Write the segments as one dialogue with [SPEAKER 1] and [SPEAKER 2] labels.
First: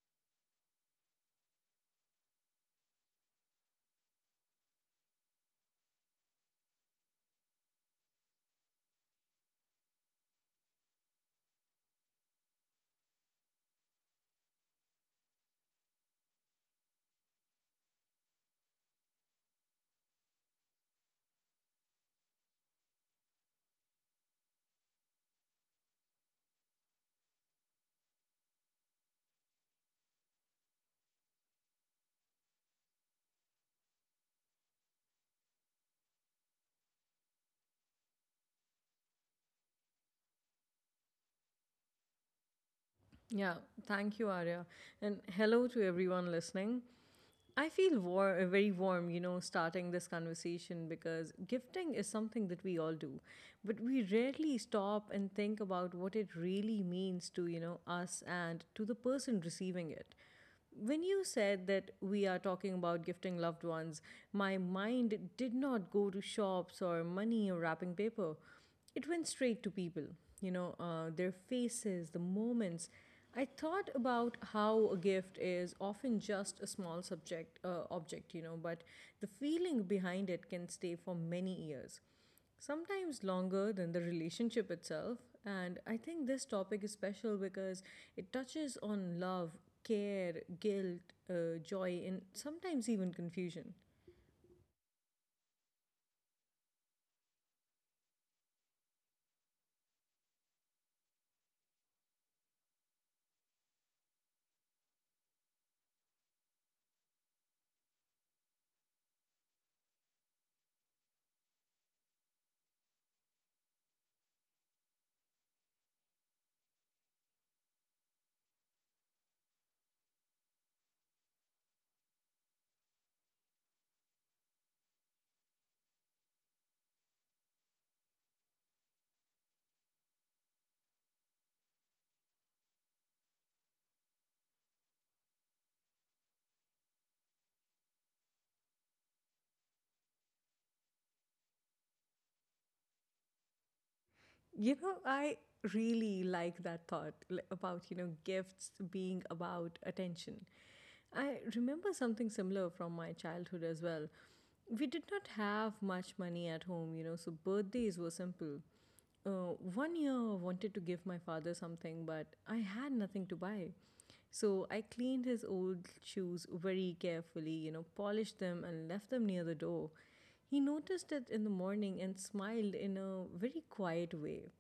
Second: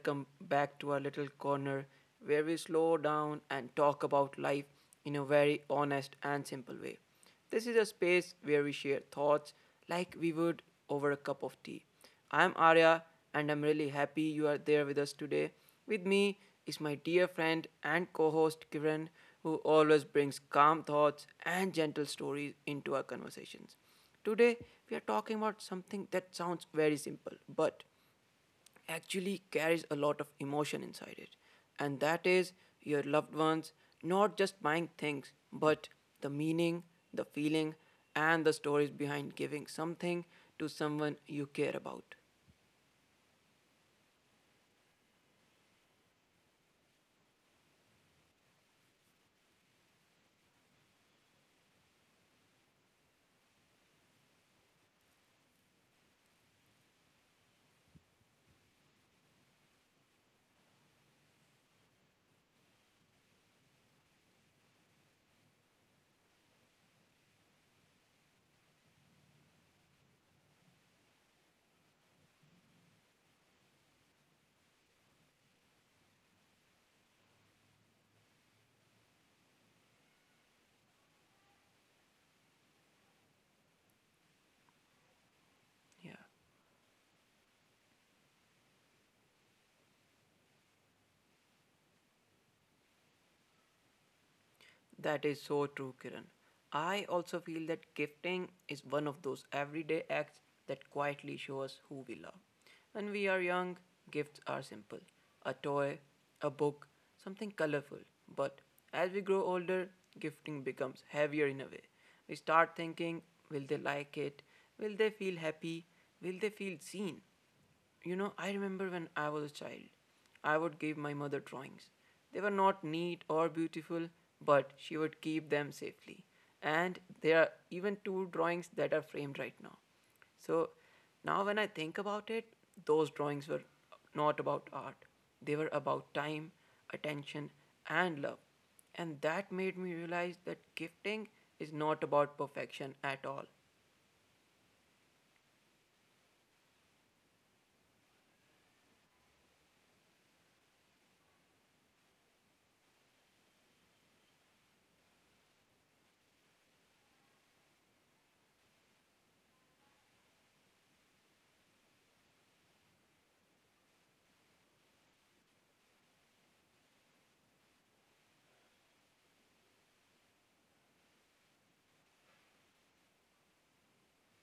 [SPEAKER 1] welcome back to our little corner where we slow down and talk about life in a very honest and simple way. This is a space where we share thoughts like we would over a cup of tea. I'm Arya, and I'm really happy you are there with us today. With me is my dear friend and co host Kiran, who always brings calm thoughts and gentle stories into our conversations. Today, we are talking about something that sounds very simple but actually carries a lot of emotion inside it. And that is your loved ones not just buying things, but the meaning, the feeling, and the stories behind giving something to someone you care about.
[SPEAKER 2] Yeah, thank you, Arya. And hello to everyone listening. I feel very warm, you know, starting this conversation because gifting is something that we all do. But we rarely stop and think about what it really means to, you know, us and to the person receiving it. When you said that we are talking about gifting loved ones, my mind did not go to shops or money or wrapping paper. It went straight to people, you know, their faces, the moments. I thought about how a gift is often just a small subject object, you know, but the feeling behind it can stay for many years, sometimes longer than the relationship itself. And I think
[SPEAKER 1] Yeah.
[SPEAKER 2] this topic is special because it touches on love, care, guilt, joy, and sometimes even confusion.
[SPEAKER 1] That is so true, Kiran. I also feel that gifting is one of those everyday acts that quietly show us who we love. When we are young, gifts are simple: a toy, a book, something colorful. But as we grow older, gifting becomes heavier in a way. We start thinking, will they like it? Will they feel happy? Will they feel seen? You know, I remember when I was a child, I would give my mother drawings. They were not neat or beautiful, but she would keep them safely. And there are even two drawings that are framed right now. So now, when I think about it, those drawings were not about art, they were about time, attention, and love. And that made me realize that gifting is not about perfection at all.
[SPEAKER 2] You know, I really like that about, you know, gifts being about attention. I remember something similar from my childhood as well. We did not have much money at home, you know, so birthdays were simple. One year I wanted to give my father something, but I had nothing to buy. So I cleaned his old shoes very carefully, you know, polished them and left them near the door. He noticed it in the morning and smiled in a very quiet way.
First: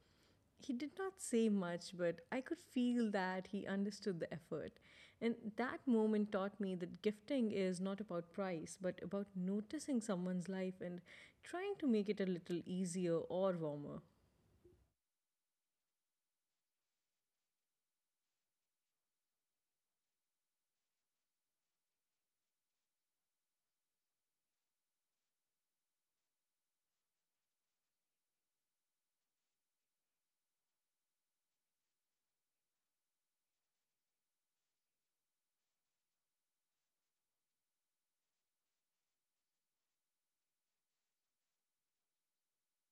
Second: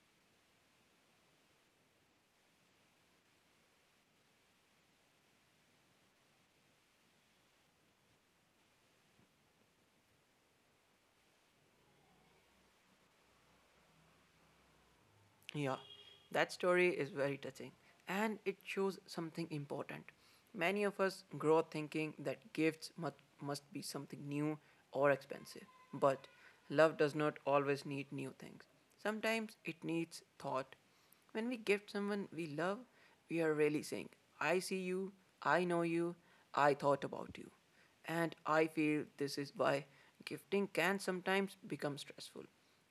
[SPEAKER 2] He did not say much, but I could feel that he understood the effort. And that moment taught me that gifting is not about price, but about noticing someone's life and trying to make it a little easier or warmer.
[SPEAKER 1] Yeah, that story is very touching and it shows something important. Many of us grow up thinking that gifts must be something new or expensive, but love does not always need new things. Sometimes it needs thought. When we gift someone we love, we are really saying, I see you, I know you, I thought about you. And I feel this is why gifting can sometimes become stressful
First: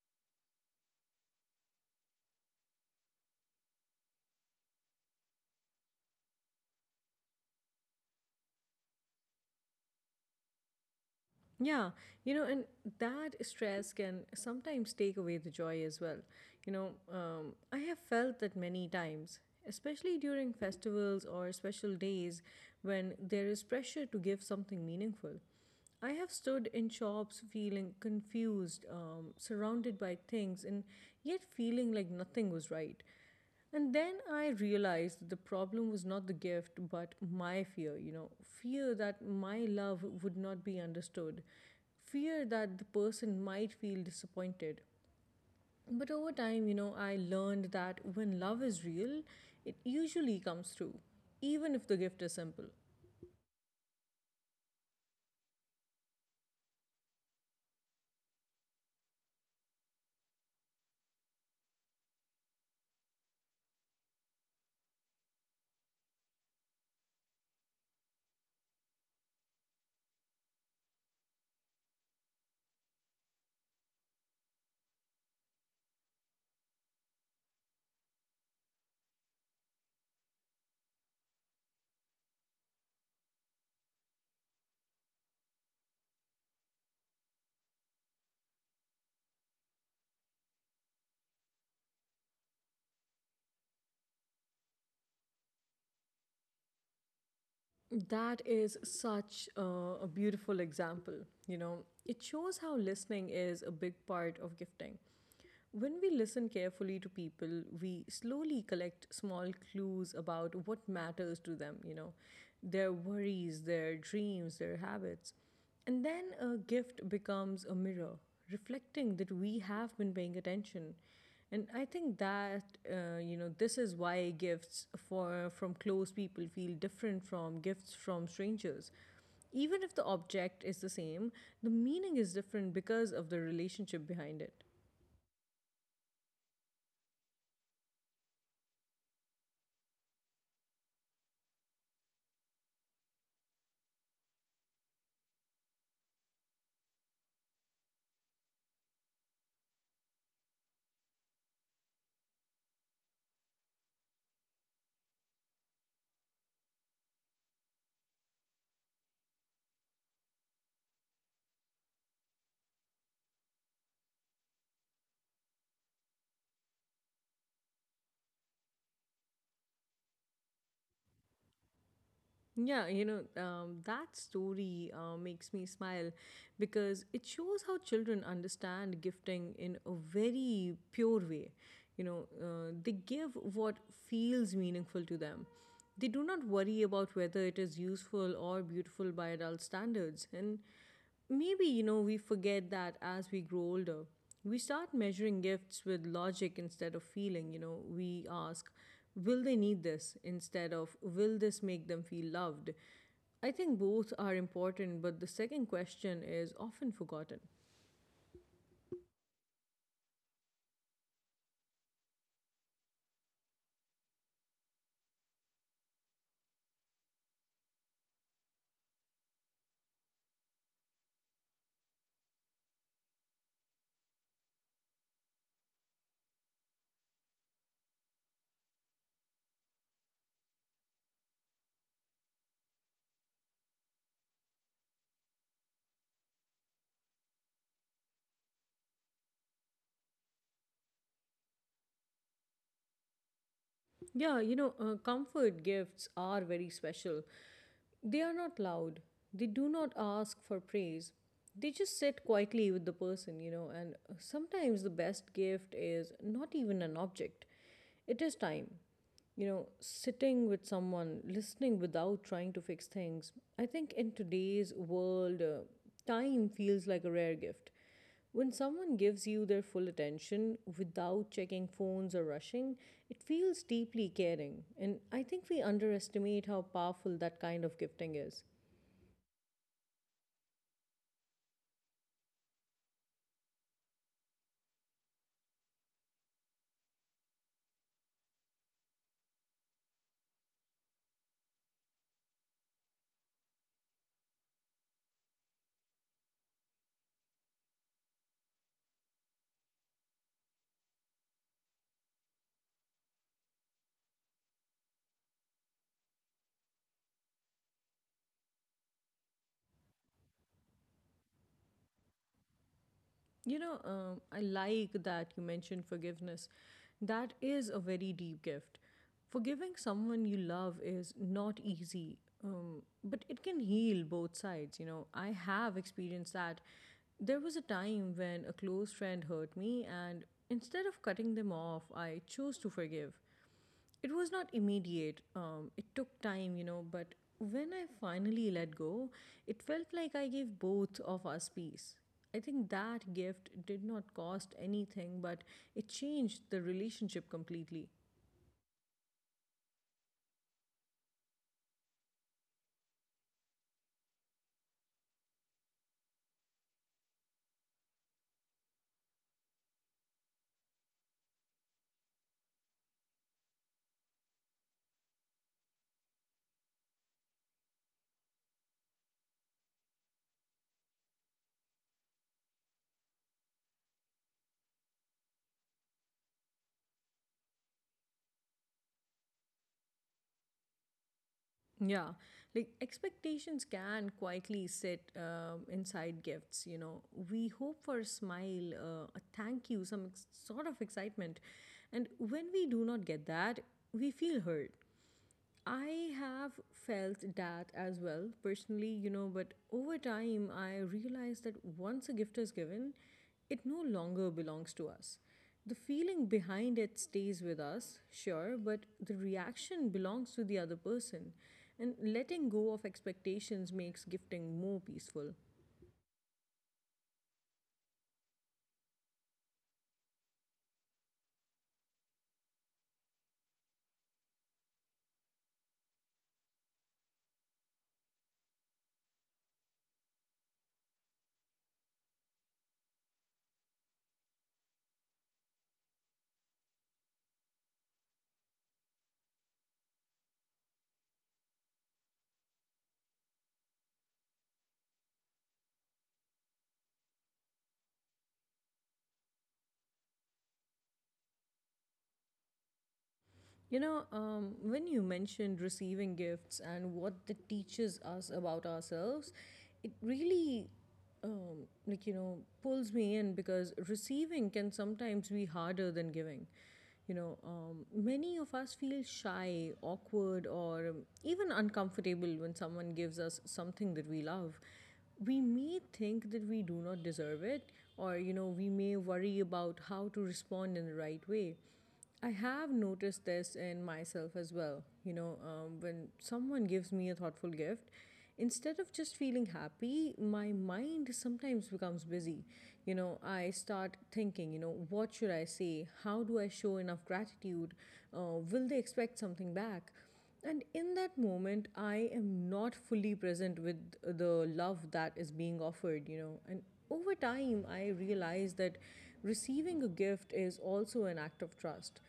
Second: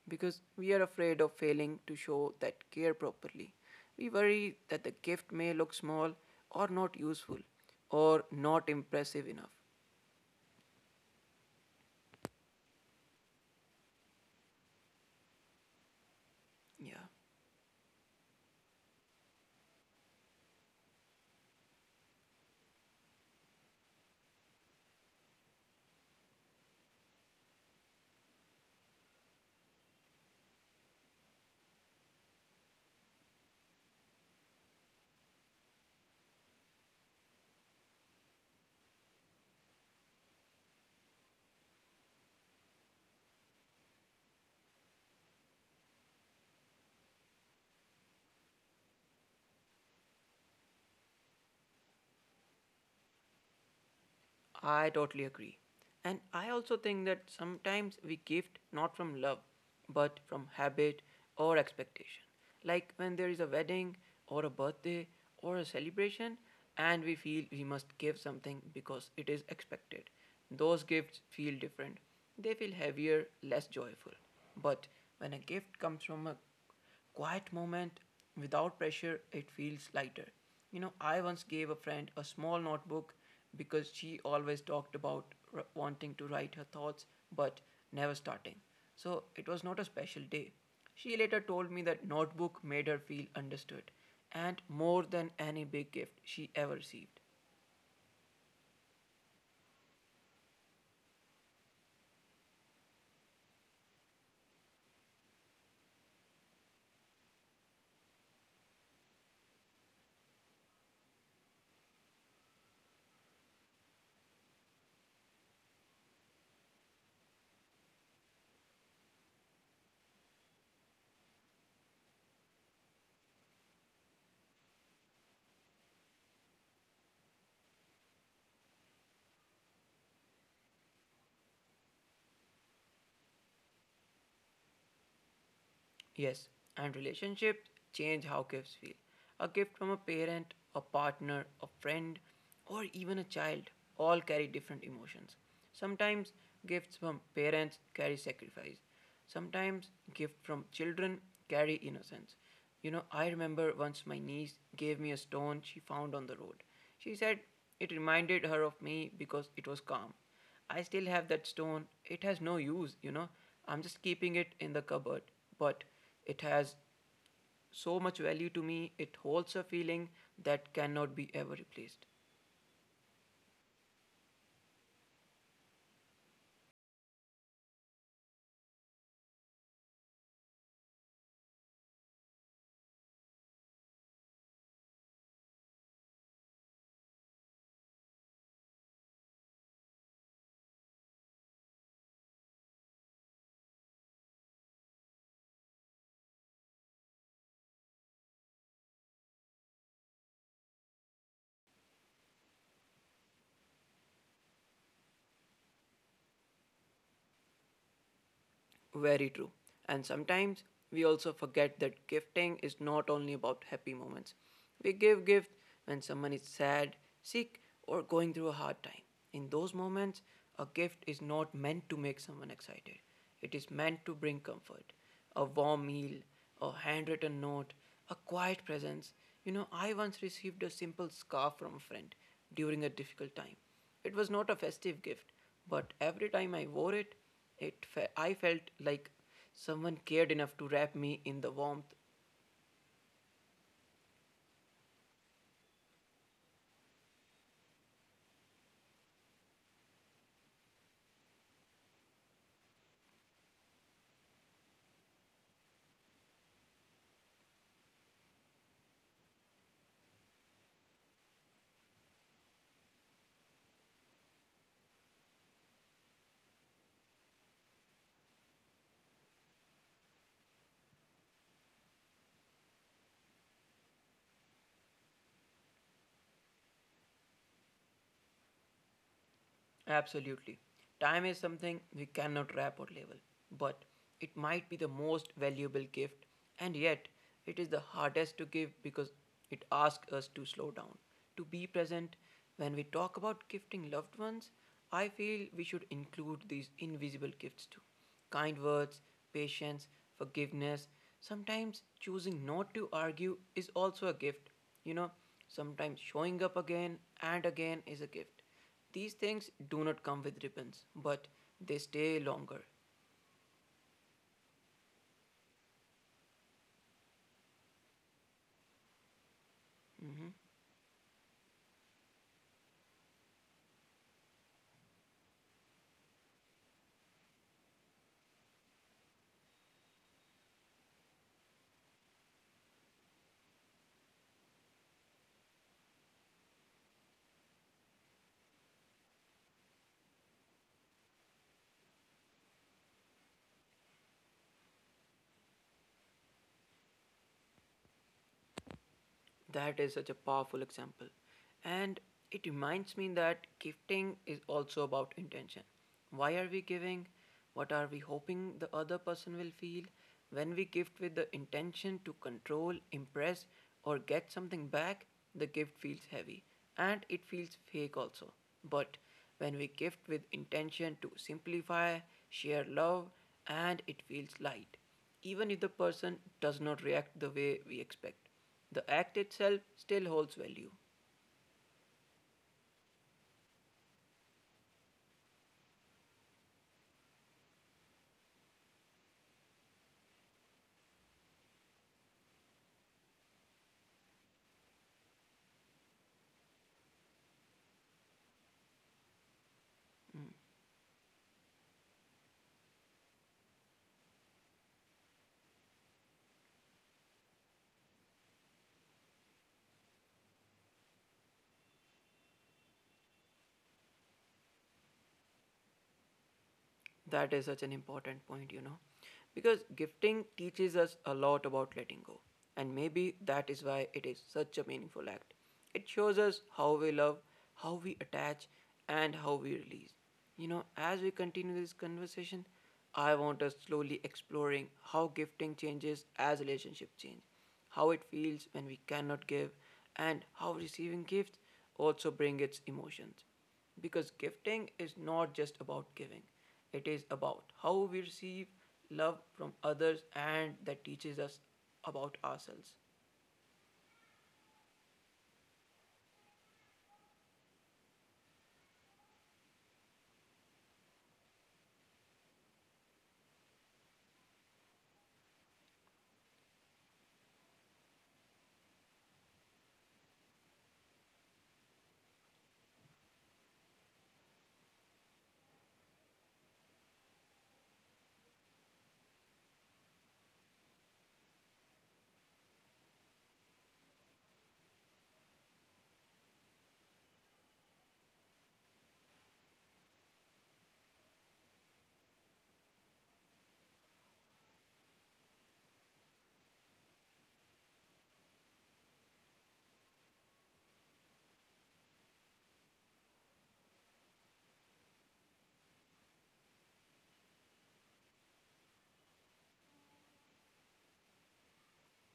[SPEAKER 1] because we are afraid of failing to show that care properly. We worry that the gift may look small or not useful or not impressive enough.
[SPEAKER 2] Yeah, you know, and that stress can sometimes take away the joy as well. You know,
[SPEAKER 1] Yeah.
[SPEAKER 2] I have felt that many times, especially during festivals or special days when there is pressure to give something meaningful. I have stood in shops feeling confused, surrounded by things, and yet feeling like nothing was right. And then I realized that the problem was not the gift, but my fear, you know, fear that my love would not be understood, fear that the person might feel disappointed. But over time, you know, I learned that when love is real, it usually comes through, even if the gift is simple.
[SPEAKER 1] I totally agree. And I also think that sometimes we gift not from love, but from habit or expectation. Like when there is a wedding or a birthday or a celebration, and we feel we must give something because it is expected. Those gifts feel different. They feel heavier, less joyful. But when a gift comes from a quiet moment without pressure, it feels lighter. You know, I once gave a friend a small notebook because she always talked about wanting to write her thoughts but never starting. So it was not a special day. She later told me that notebook made her feel understood and more than any big gift she ever received.
[SPEAKER 2] That is such a beautiful example. You know, it shows how listening is a big part of gifting. When we listen carefully to people, we slowly collect small clues about what matters to them, you know, their worries, their dreams, their habits. And then a gift becomes a mirror, reflecting that we have been paying attention. And I think that, you know, this is why gifts from close people feel different from gifts from strangers. Even if the object is the same, the meaning is different because of the relationship behind it.
[SPEAKER 1] Yes, and relationships change how gifts feel. A gift from a parent, a partner, a friend, or even a child all carry different emotions. Sometimes gifts from parents carry sacrifice. Sometimes gifts from children carry innocence. You know, I remember once my niece gave me a stone she found on the road. She said it reminded her of me because it was calm. I still have that stone. It has no use, you know. I'm just keeping it in the cupboard. But it has so much value to me. It holds a feeling that cannot be ever replaced.
[SPEAKER 2] Yeah, you know, that story makes me smile because it shows how children understand gifting in a very pure way. You know, they give what feels meaningful to them. They do not worry about whether it is useful or beautiful by adult standards. And maybe, you know, we forget that as we grow older, we start measuring gifts with logic instead of feeling. You know, we ask, will they need this, instead of, will this make them feel loved? I think both are important, but the second question is often forgotten.
[SPEAKER 1] Very true. And sometimes we also forget that gifting is not only about happy moments. We give gift when someone is sad, sick, or going through a hard time. In those moments, a gift is not meant to make someone excited. It is meant to bring comfort. A warm meal, a handwritten note, a quiet presence. You know, I once received a simple scarf from a friend during a difficult time. It was not a festive gift, but every time I wore it, I felt like someone cared enough to wrap me in the warmth.
[SPEAKER 2] Yeah, you know, comfort gifts are very special. They are not loud. They do not ask for praise. They just sit quietly with the person, you know, and sometimes the best gift is not even an object. It is time. You know, sitting with someone, listening without trying to fix things. I think in today's world, time feels like a rare gift. When someone gives you their full attention without checking phones or rushing, it feels deeply caring. And I think we underestimate how powerful that kind of gifting is.
[SPEAKER 1] Absolutely. Time is something we cannot wrap or label, but it might be the most valuable gift, and yet it is the hardest to give because it asks us to slow down, to be present. When we talk about gifting loved ones, I feel we should include these invisible gifts too: kind words, patience, forgiveness. Sometimes choosing not to argue is also a gift. You know, sometimes showing up again and again is a gift. These things do not come with ribbons, but they stay longer.
[SPEAKER 2] You know, I like that you mentioned forgiveness. That is a very deep gift. Forgiving someone
[SPEAKER 1] Hmm.
[SPEAKER 2] you love is not easy, but it can heal both sides. You know, I have experienced that. There was a time when a close friend hurt me, and instead of cutting them off, I chose to forgive. It was not immediate. It took time, you know, but when I finally let go, it felt like I gave both of us peace. I think that gift did not cost anything, but it changed the relationship completely.
[SPEAKER 1] That is such a powerful example. And it reminds me that gifting is also about intention. Why are we giving? What are we hoping the other person will feel? When we gift with the intention to control, impress, or get something back, the gift feels heavy and it feels fake also. But when we gift with intention to simplify, share love, and it feels light, even if the person does not react the way we expect, the act itself still holds value.
[SPEAKER 2] Yeah, like expectations can quietly sit inside gifts, you know. We hope for a smile, a thank you, sort of excitement. And when we do not get that, we feel hurt. I have felt that as well, personally, you know, but over
[SPEAKER 1] Mm.
[SPEAKER 2] time I realized that once a gift is given, it no longer belongs to us. The feeling behind it stays with us, sure, but the reaction belongs to the other person. And letting go of expectations makes gifting more peaceful.
[SPEAKER 1] That is such an important point, you know. Because gifting teaches us a lot about letting go. And maybe that is why it is such a meaningful act. It shows us how we love, how we attach, and how we release. You know, as we continue this conversation, I want us slowly exploring how gifting changes as relationships change, how it feels when we cannot give, and how receiving gifts also bring its emotions. Because gifting is not just about giving, it is about how we receive love from others and that teaches us about ourselves.
[SPEAKER 2] You know, when you mentioned receiving gifts and what that teaches us about ourselves, it really, you know, pulls me in because receiving can sometimes be harder than giving. You know, many of us feel shy, awkward, or even uncomfortable when someone gives us something that we love. We may think that we do not deserve it, or you know, we may worry about how to respond in the right way. I have noticed this in myself as well. You know, when someone gives me a thoughtful gift, instead of just feeling happy, my mind sometimes becomes busy. You know, I start thinking, you know, what should I say? How do I show enough gratitude? Will they expect something back? And in that moment, I am not fully present with the love that is being offered, you know. And over time, I realized that receiving a gift is also an act of trust.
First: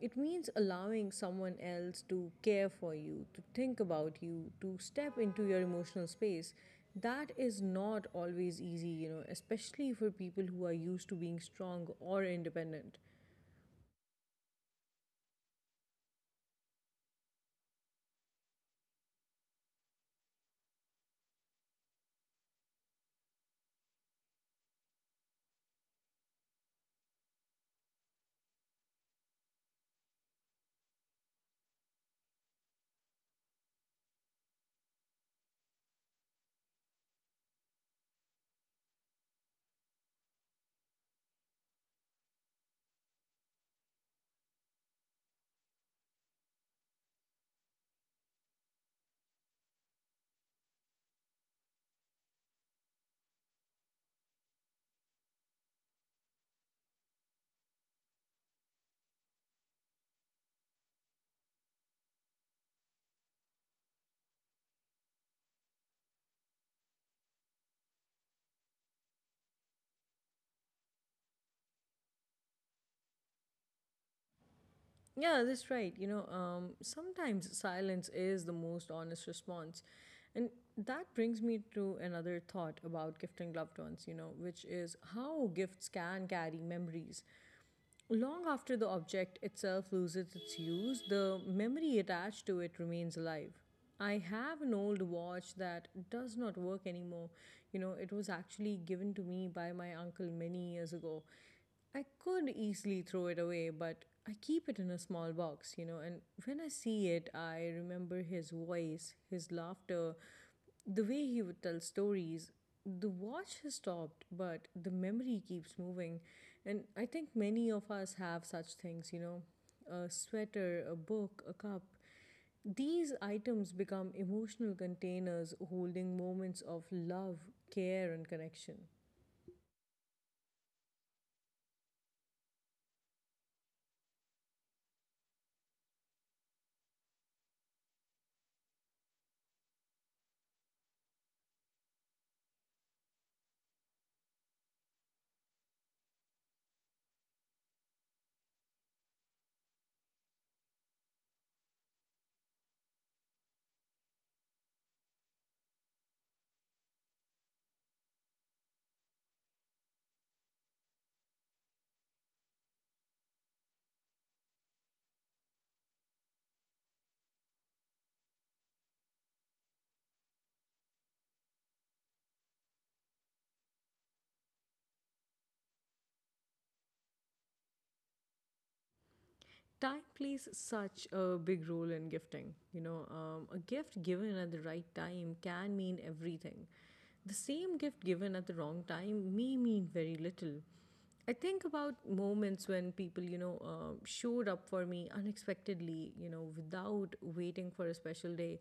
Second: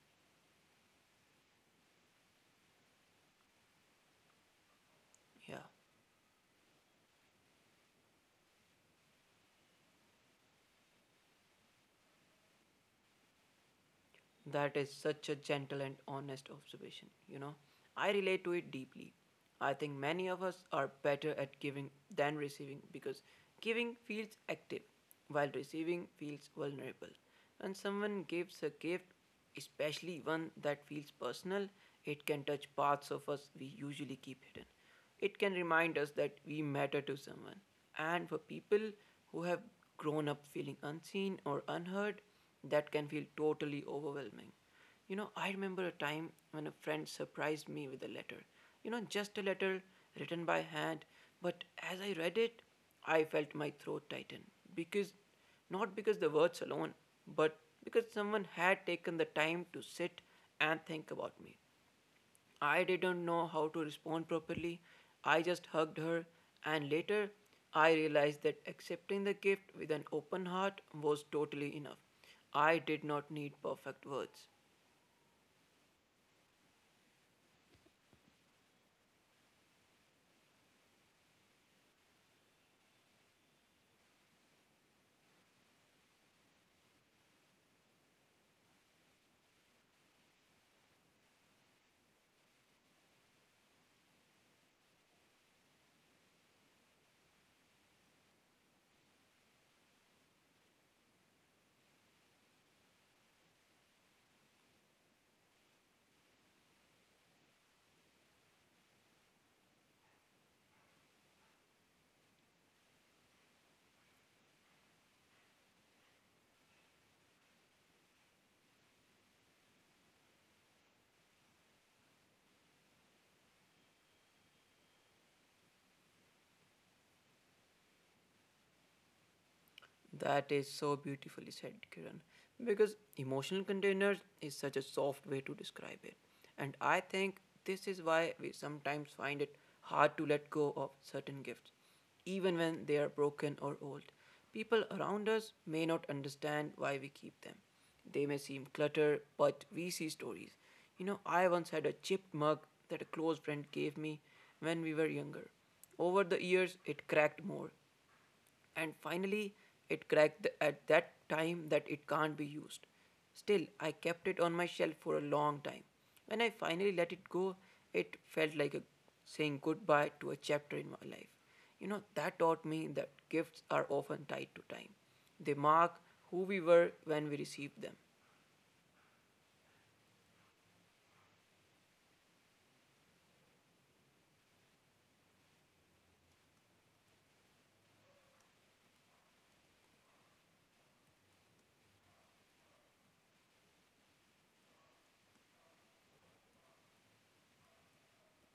[SPEAKER 2] It means allowing someone else to care for you, to think about you, to step into your
[SPEAKER 1] Yeah.
[SPEAKER 2] emotional space. That is not always easy, you know, especially for people who are used to being strong or independent.
[SPEAKER 1] That is such a gentle and honest observation, you know. I relate to it deeply. I think many of us are better at giving than receiving because giving feels active while receiving feels vulnerable. When someone gives a gift, especially one that feels personal, it can touch parts of us we usually keep hidden. It can remind us that we matter to someone. And for people who have grown up feeling unseen or unheard, that can feel totally overwhelming. You know, I remember a time when a friend surprised me with a letter. You know, just a letter written by hand, but as I read it, I felt my throat tighten because, not because the words alone, but because someone had taken the time to sit and think about me. I didn't know how to respond properly. I just hugged her, and later I realized that accepting the gift with an open heart was totally enough. I did not need perfect words.
[SPEAKER 2] Yeah, that's right. You know, sometimes silence is the most honest response. And that brings me to another thought about gifting loved ones, you know, which is how gifts can carry memories. Long after the object itself loses its use, the memory attached to it remains alive. I have an old watch that does not work anymore. You know, it was actually given to me by my uncle many years ago. I could easily throw it away, but I keep it in a small box, you know, and when I see it, I remember his voice, his laughter, the way he would tell stories. The watch has stopped, but the memory keeps moving. And I think many of us have such things, you know, a sweater, a book, a cup. These items become emotional containers, holding moments of love, care, and connection.
[SPEAKER 1] That is so beautifully said, Kiran. Because emotional containers is such a soft way to describe it. And I think this is why we sometimes find it hard to let go of certain gifts, even when they are broken or old. People around us may not understand why we keep them. They may seem clutter, but we see stories. You know, I once had a chipped mug that a close friend gave me when we were younger. Over the years, it cracked more, and finally at that time that it can't be used. Still, I kept it on my shelf for a long time. When I finally let it go, it felt like a, saying goodbye to a chapter in my life. You know, that taught me that gifts are often tied to time. They mark who we were when we received them.
[SPEAKER 2] Time plays such a big role in gifting. You know, a gift given at the right time can mean everything. The same gift given at the wrong time may mean very little. I think about moments when people, you know, showed up for me unexpectedly, you know, without waiting for a special day.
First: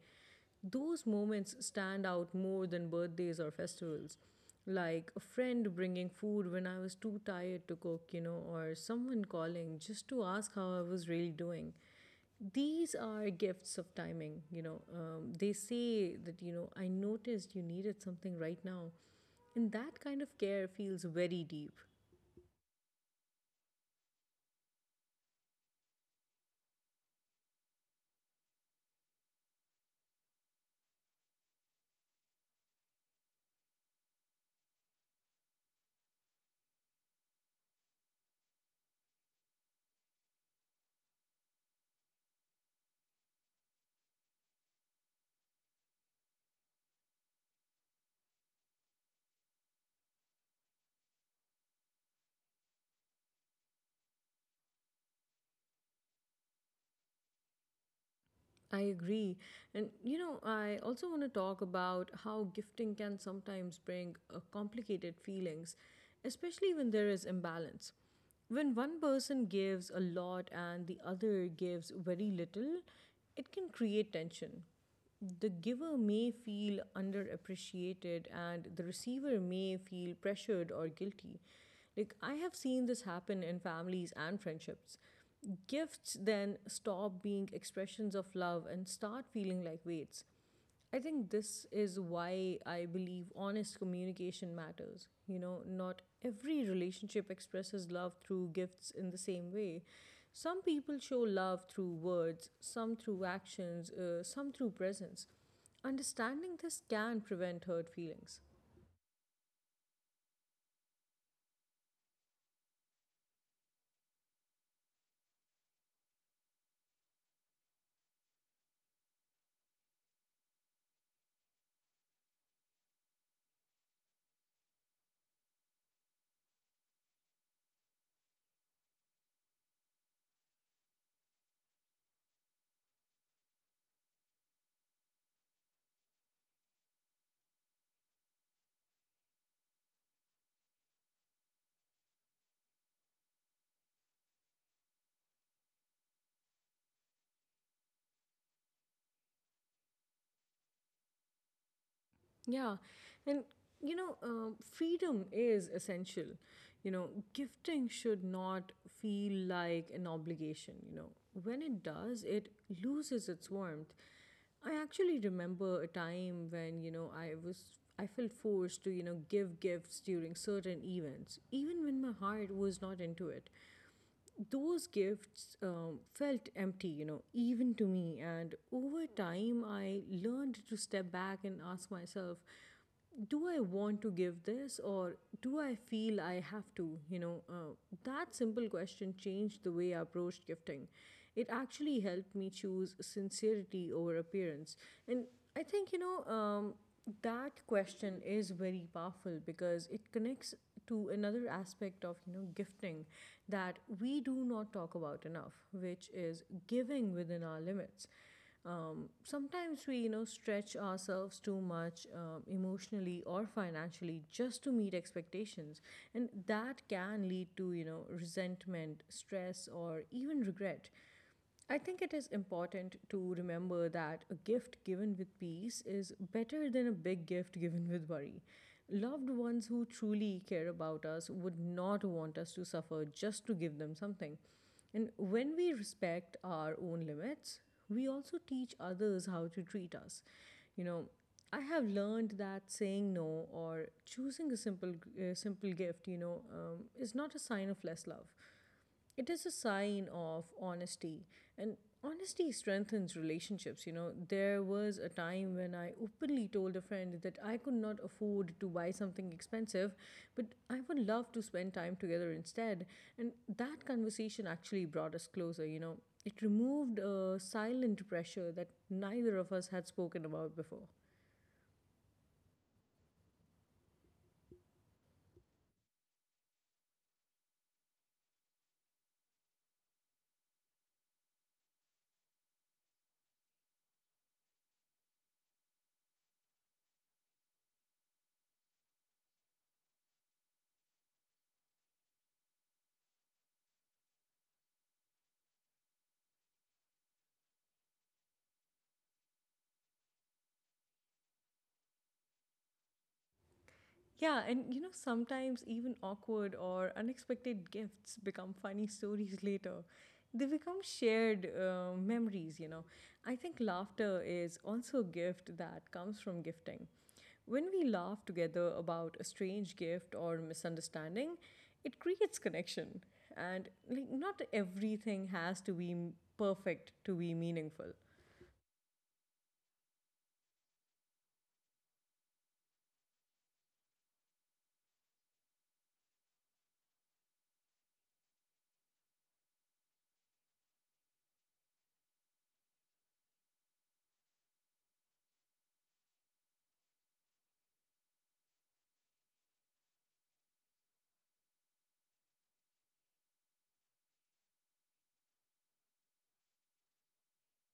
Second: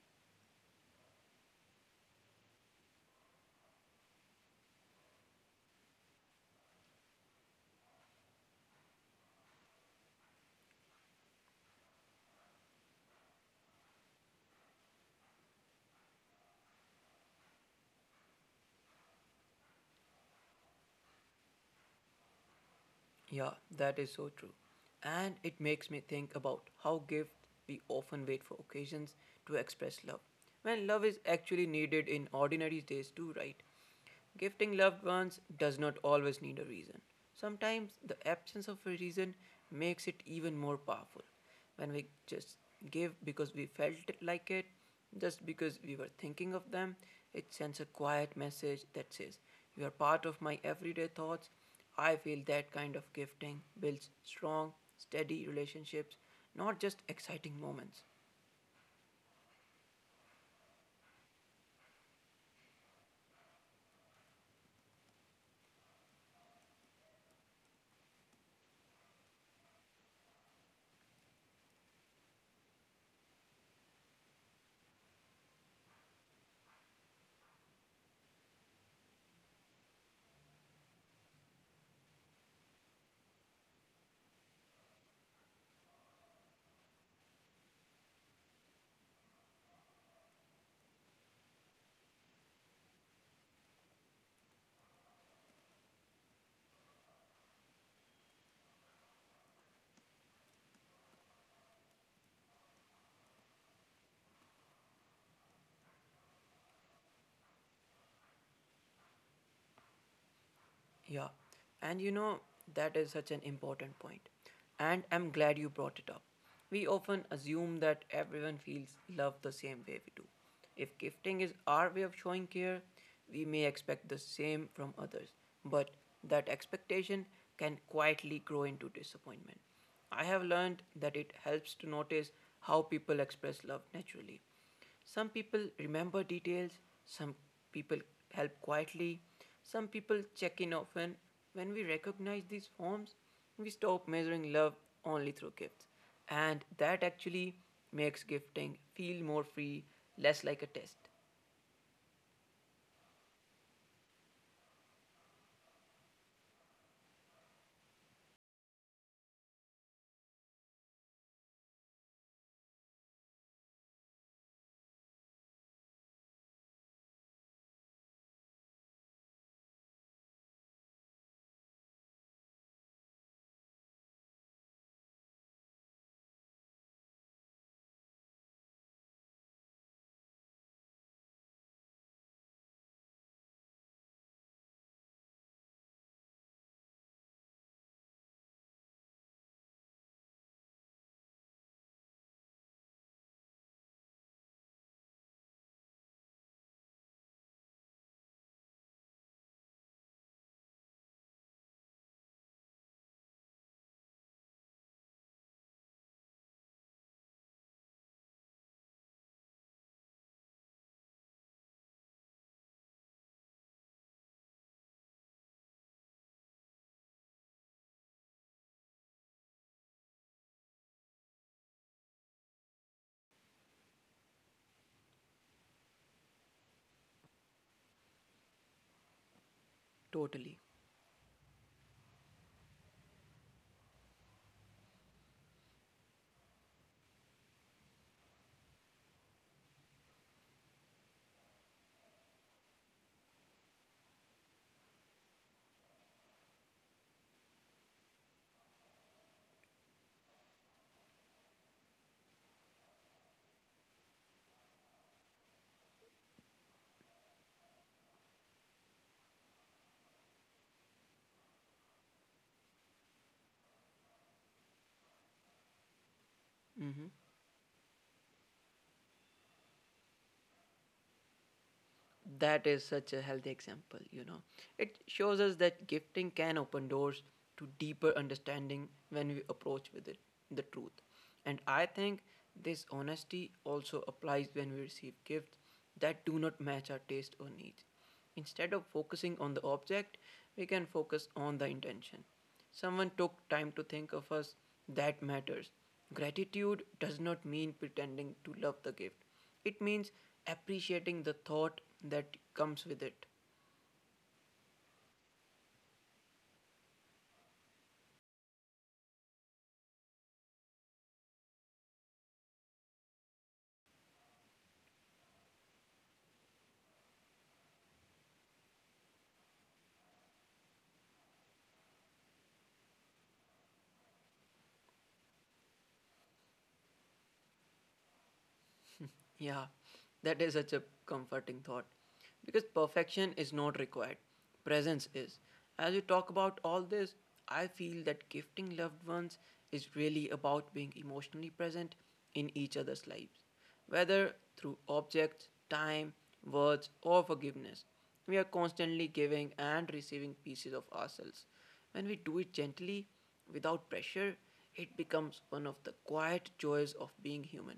[SPEAKER 2] Those moments stand out more than birthdays or festivals. Like a friend bringing food when I was too tired to cook, you know, or someone calling just to ask how I was really doing. These are gifts of timing, you know, they say that, you know, I noticed you needed something right now. And that kind of care feels very deep.
[SPEAKER 1] Yeah, that is so true. And it makes me think about how gifts we often wait for occasions to express love. When love is actually needed in ordinary days too, right? Gifting loved ones does not always need a reason. Sometimes the absence of a reason makes it even more powerful when we just give because we felt like it, just because we were thinking of them, it sends a quiet message that says, you are part of my everyday thoughts. I feel that kind of gifting builds strong, steady relationships, not just exciting moments.
[SPEAKER 2] I agree. And you know, I also want to talk about how gifting can sometimes bring complicated feelings, especially when there is imbalance. When one person gives a lot and the other gives very little, it can create tension. The giver may feel underappreciated and the receiver may feel pressured or guilty. Like, I have seen this happen in families and friendships. Gifts then stop being expressions of love and start feeling like weights. I think this is why I believe honest communication matters. You know, not every relationship expresses love through gifts in the same way. Some people show love through words, some through actions, some through presence. Understanding this can prevent hurt feelings.
[SPEAKER 1] Yeah, and you know, that is such an important point, and I'm glad you brought it up. We often assume that everyone feels love the same way we do. If gifting is our way of showing care, we may expect the same from others, but that expectation can quietly grow into disappointment. I have learned that it helps to notice how people express love naturally. Some people remember details, some people help quietly, some people check in often. When we recognize these forms, we stop measuring love only through gifts. And that actually makes gifting feel more free, less like a test.
[SPEAKER 2] Yeah. And, you know, freedom is essential. You know, gifting should not feel like an obligation. You know, when it does, it loses its warmth. I actually remember a time when, you know, I was. I felt forced to, you know, give gifts during certain events, even when my heart was not into it. Those gifts felt empty, you know, even to me. And over time, I learned to step back and ask myself, do I want to give this, or do I feel I have to? That simple question changed the way I approached gifting. It actually helped me choose sincerity over appearance. And I think, that question is very powerful because it connects to another aspect of gifting that we do not talk about enough, which is giving within our limits. Sometimes we stretch ourselves too much, emotionally or financially, just to meet expectations, and that can lead to resentment, stress, or even regret. I think it is important to remember that a gift given with peace is better than a big gift given with worry. Loved ones who truly
[SPEAKER 1] Totally.
[SPEAKER 2] care about us would not want us to suffer just to give them something. And when we respect our own limits, we also teach others how to treat us. You know, I have learned that saying no or choosing a simple gift, is not a sign of less love, it is a sign of honesty. And honesty strengthens relationships. There was a time when I openly told a friend that I could not afford to buy something expensive, but I would love to spend time together instead. And that conversation actually brought us closer. It removed
[SPEAKER 1] Mhm.
[SPEAKER 2] a silent pressure that neither of us had spoken about before.
[SPEAKER 1] That is such a healthy example, you know. It shows us that gifting can open doors to deeper understanding when we approach with it the truth. And I think this honesty also applies when we receive gifts that do not match our taste or needs. Instead of focusing on the object, we can focus on the intention. Someone took time to think of us. That matters. Gratitude does not mean pretending to love the gift, it means appreciating the thought that comes with it.
[SPEAKER 2] Yeah, and you know, sometimes even awkward or unexpected gifts become funny stories later. They become shared memories. I think laughter is also a gift that comes from gifting. When we laugh together about a strange gift or misunderstanding, it creates connection. And like, not everything has to be perfect to be meaningful.
[SPEAKER 1] Yeah, that is such a comforting thought because perfection is not required, presence is. As you talk about all this, I feel that gifting loved ones is really about being emotionally present in each other's lives, whether through objects, time, words, or forgiveness. We are constantly giving and receiving pieces of ourselves. When we do it gently, without pressure, it becomes one of the quiet joys of being human.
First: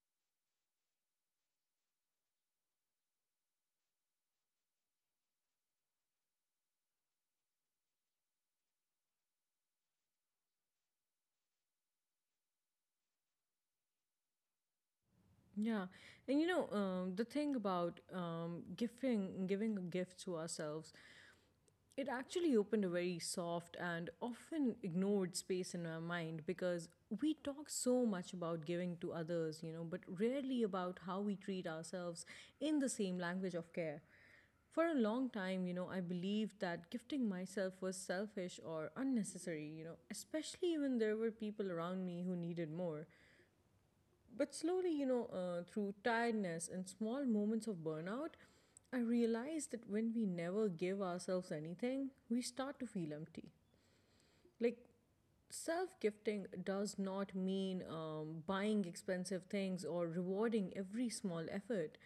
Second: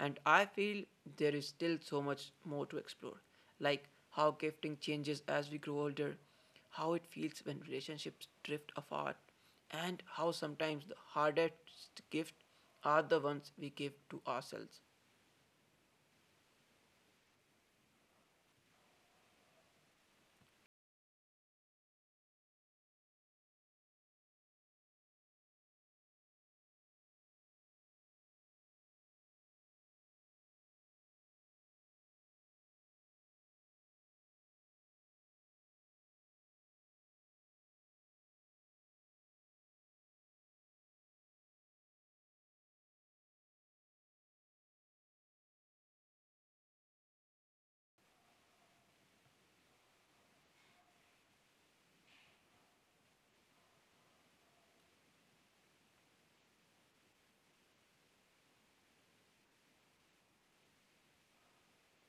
[SPEAKER 1] And I feel there is still so much more to explore, like how gifting changes as we grow older, how it feels when relationships drift apart, and how sometimes the hardest gifts are the ones we give to ourselves.
[SPEAKER 2] Yeah, and the thing about giving a gift to ourselves, it actually opened a very soft and often ignored space in our mind, because we talk so much about giving to others, you know, but rarely about how we treat ourselves in the same language of care. For a long time, you know, I believed that gifting myself was selfish or unnecessary, you know, especially when there were people around me who needed more. But slowly, through tiredness and small moments of burnout, I realized that when we never give ourselves anything, we start to feel empty. Like, self gifting does not mean buying expensive things or rewarding every small effort.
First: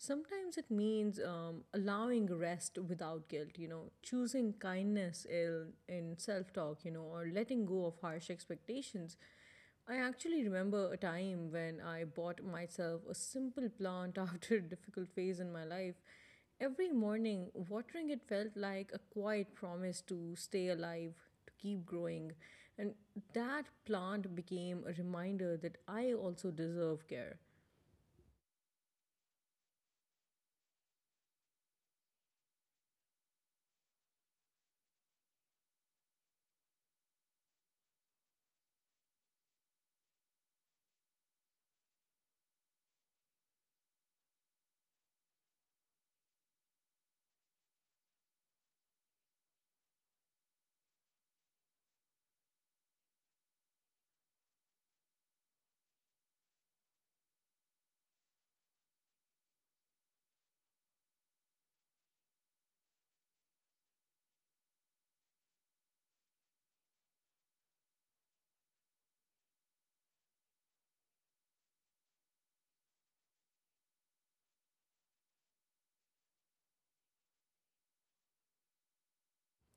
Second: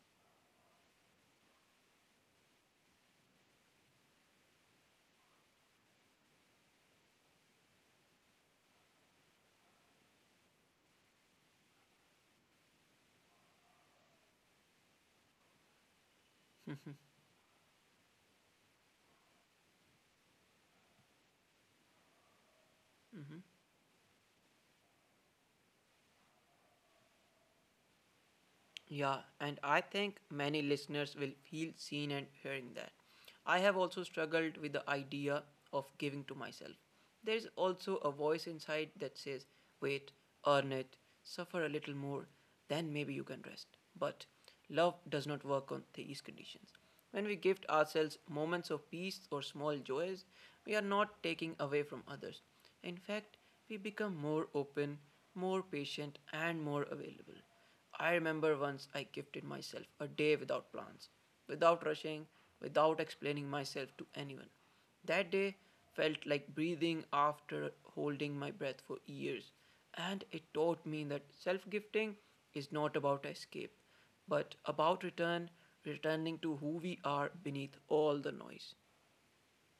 [SPEAKER 2] Sometimes it means allowing rest without guilt, you know, choosing kindness in self talk, or letting go of harsh expectations. I actually remember a time when I bought myself a simple plant after a difficult phase in my life. Every morning, watering it felt like a quiet promise to stay alive, to keep growing. And
[SPEAKER 1] Mm-hmm.
[SPEAKER 2] that plant became a reminder that I also deserve care.
[SPEAKER 1] Yeah, and I think many listeners will feel seen and hearing that. I have also struggled with the idea of giving to myself. There is also a voice inside that says, wait, earn it, suffer a little more, then maybe you can rest. But love does not work on these conditions. When we gift ourselves moments of peace or small joys, we are not taking away from others. In fact, we become more open, more patient, and more available. I remember once I gifted myself a day without plans, without rushing, without explaining myself to anyone. That day felt like breathing after holding my breath for years, and it taught me that self gifting is not about escape, but about return, returning to who we are beneath all the noise.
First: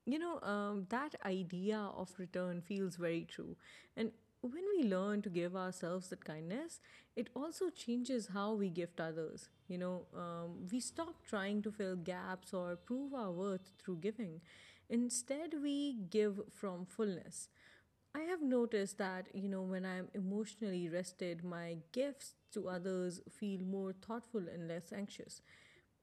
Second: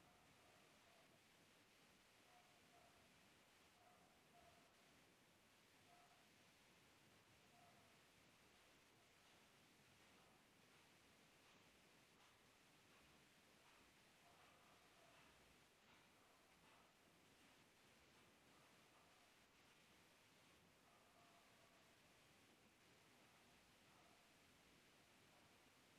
[SPEAKER 2] That idea of return feels very true. And when we learn to give ourselves that kindness, it also changes how we gift others. We stop trying to fill gaps or prove our worth through giving. Instead, we give from fullness. I have noticed that, you know, when I'm emotionally rested, my gifts to others feel more thoughtful and less anxious.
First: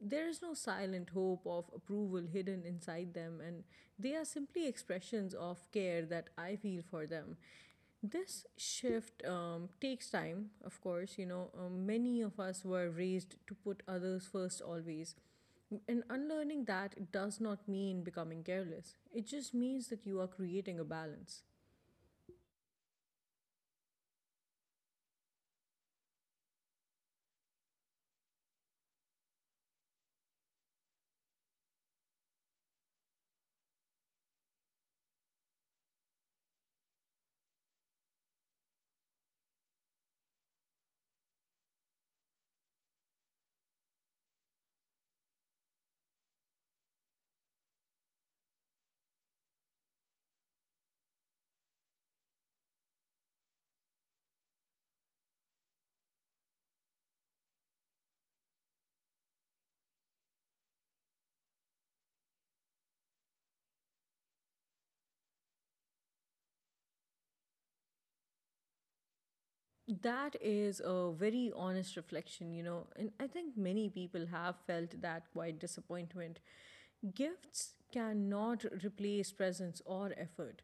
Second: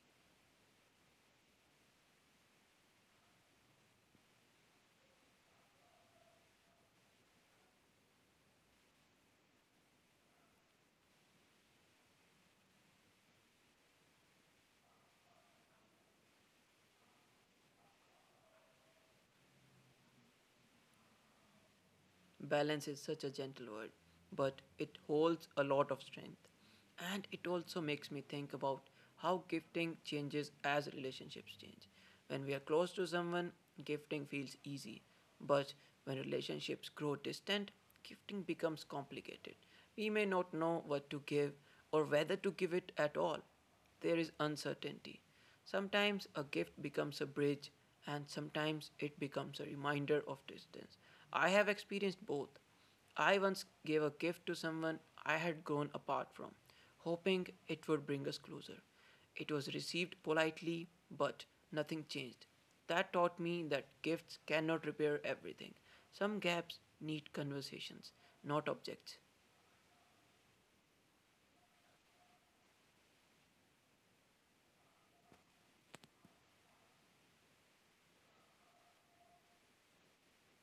[SPEAKER 2] There is no silent hope of approval hidden inside them, and they are simply expressions of care that I feel for them. This shift takes time, of course. Many of us were raised to put others first always. And unlearning that does not mean becoming careless, it just means that you are creating a balance.
[SPEAKER 1] Balance is such a gentle word, but it holds a lot of strength. And it also makes me think about how gifting changes as relationships change. When we are close to someone, gifting feels easy. But when relationships grow distant, gifting becomes complicated. We may not know what to give or whether to give it at all. There is uncertainty. Sometimes a gift becomes a bridge, and sometimes it becomes a reminder of distance. I have experienced both. I once gave a gift to someone I had grown apart from, hoping it would bring us closer. It was received politely, but nothing changed. That taught me that gifts cannot repair everything. Some gaps need conversations, not objects.
[SPEAKER 2] That is a very honest reflection, you know, and I think many people have felt that quite disappointment. Gifts cannot replace presence or effort.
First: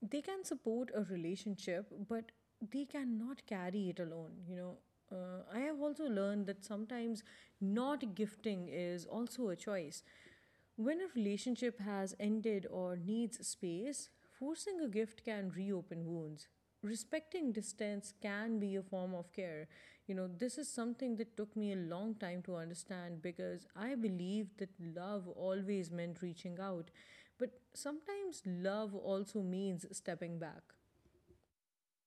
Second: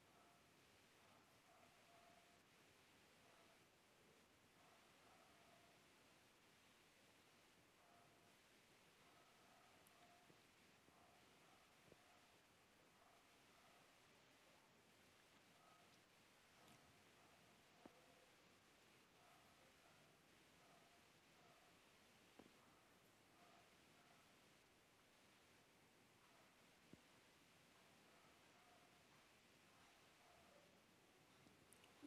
[SPEAKER 2] They can support a relationship, but they cannot carry it alone, you know. I have also learned that sometimes not gifting is also a choice. When a relationship has ended or needs space, forcing a gift can reopen wounds. Respecting distance can be a form of care. You know, this is something that took me a long time to understand, because I believed that love always meant reaching out. But sometimes love also means stepping back.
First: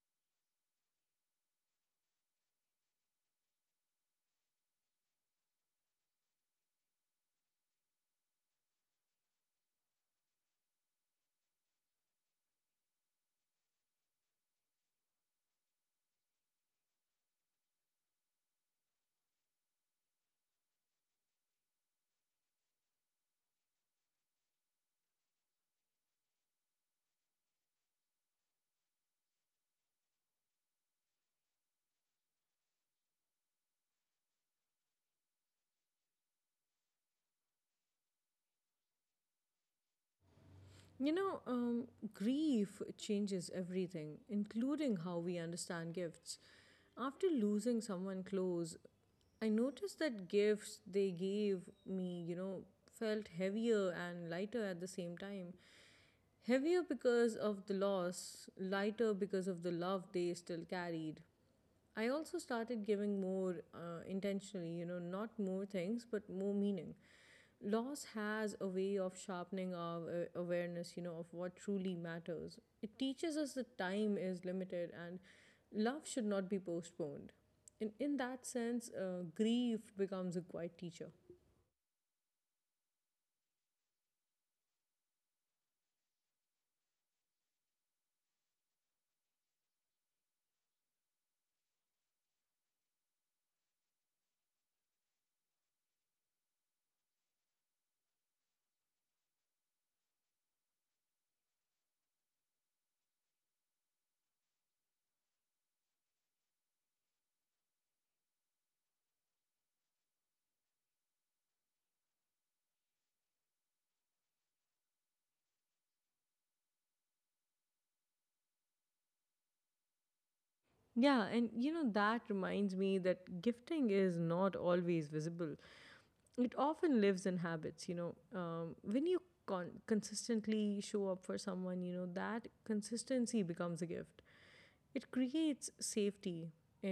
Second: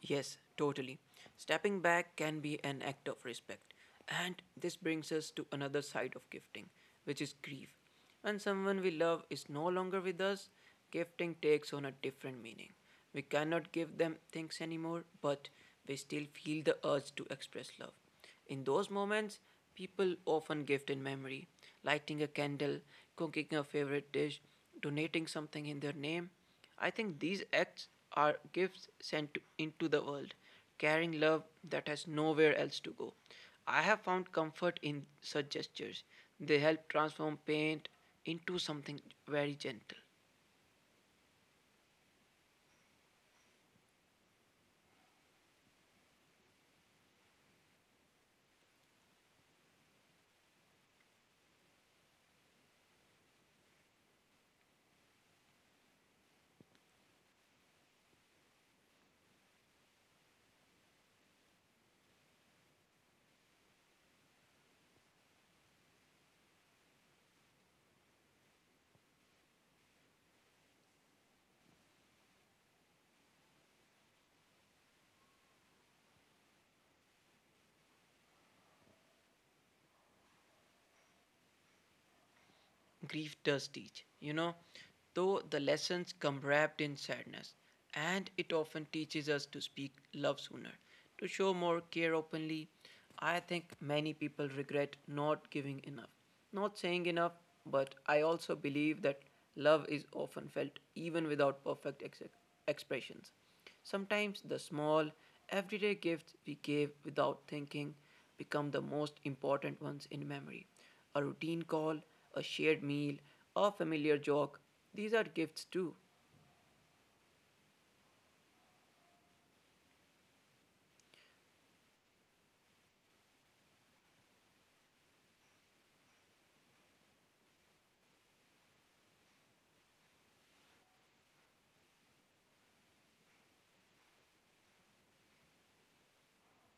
[SPEAKER 1] Yes, totally. Stepping back can be an act of respect. And this brings us to another side of gifting, which is grief. When someone we love is no longer with us, gifting takes on a different meaning. We cannot give them things anymore, but we still feel the urge to express love. In those moments, people often gift in memory, lighting a candle, cooking a favorite dish, donating something in their name. I think these acts are gifts into the world, carrying love that has nowhere else to go. I have found comfort in such gestures. They help transform pain into something very gentle.
[SPEAKER 2] You know, um, Grief changes everything, including how we understand gifts. After losing someone close, I noticed that gifts they gave me, you know, felt heavier and lighter at the same time. Heavier because of the loss, lighter because of the love they still carried. I also started giving more intentionally, you know, not more things, but more meaning. Loss has a way of sharpening our awareness, you know, of what truly matters. It teaches us that time is limited and love should not be postponed. And in that sense, grief becomes a quiet teacher.
[SPEAKER 1] Grief does teach, you know, though the lessons come wrapped in sadness, and it often teaches us to speak love sooner, to show more care openly. I think many people regret not giving enough, not saying enough, but I also believe that love is often felt even without expressions. Sometimes the small, everyday gifts we gave without thinking become the most important ones in memory. A routine call, a shared meal, a familiar jog. These are gifts too.
[SPEAKER 2] Yeah, and you know, that reminds me that gifting is not always visible. It often lives in habits. When you consistently show up for someone, that consistency becomes a gift. It creates safety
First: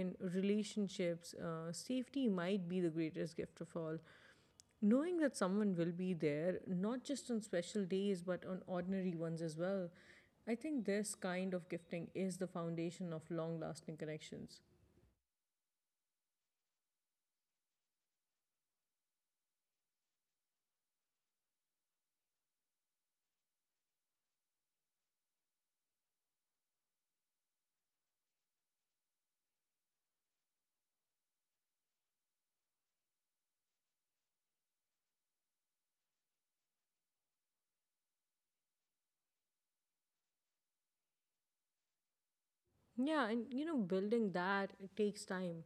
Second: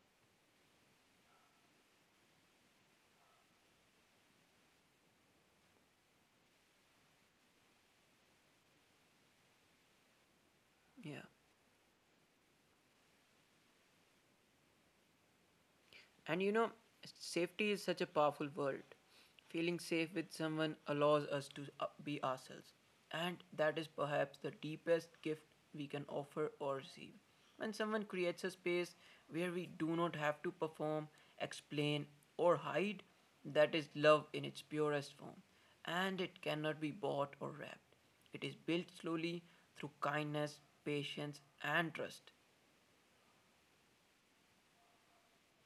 [SPEAKER 2] in relationships. Safety might be the greatest gift of all, knowing that someone will be there not just on special days but on ordinary ones as well. I think this
[SPEAKER 1] Yeah.
[SPEAKER 2] kind of gifting is the foundation of long lasting connections.
[SPEAKER 1] And you know, safety is such a powerful word. Feeling safe with someone allows us to be ourselves. And that is perhaps the deepest gift we can offer or receive. When someone creates a space where we do not have to perform, explain, or hide, that is love in its purest form. And it cannot be bought or wrapped. It is built slowly through kindness, patience, and trust.
[SPEAKER 2] Yeah, and you know, building that, it takes time,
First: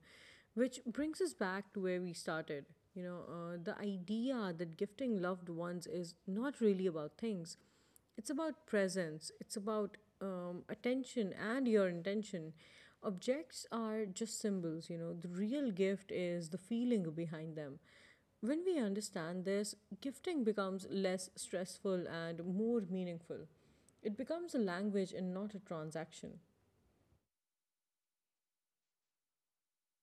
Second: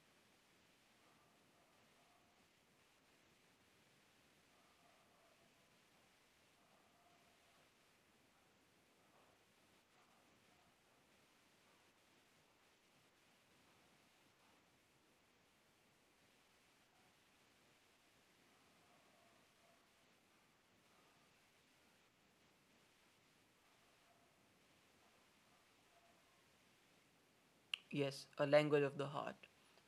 [SPEAKER 2] which brings us back to where we started. The idea that gifting loved ones is not really about things, it's about presence, it's about attention and your intention. Objects are just symbols, you know, the real gift is the feeling behind them. When we understand this, gifting becomes less stressful and more meaningful. It becomes a language and not a transaction.
[SPEAKER 1] Yes, a language of the heart.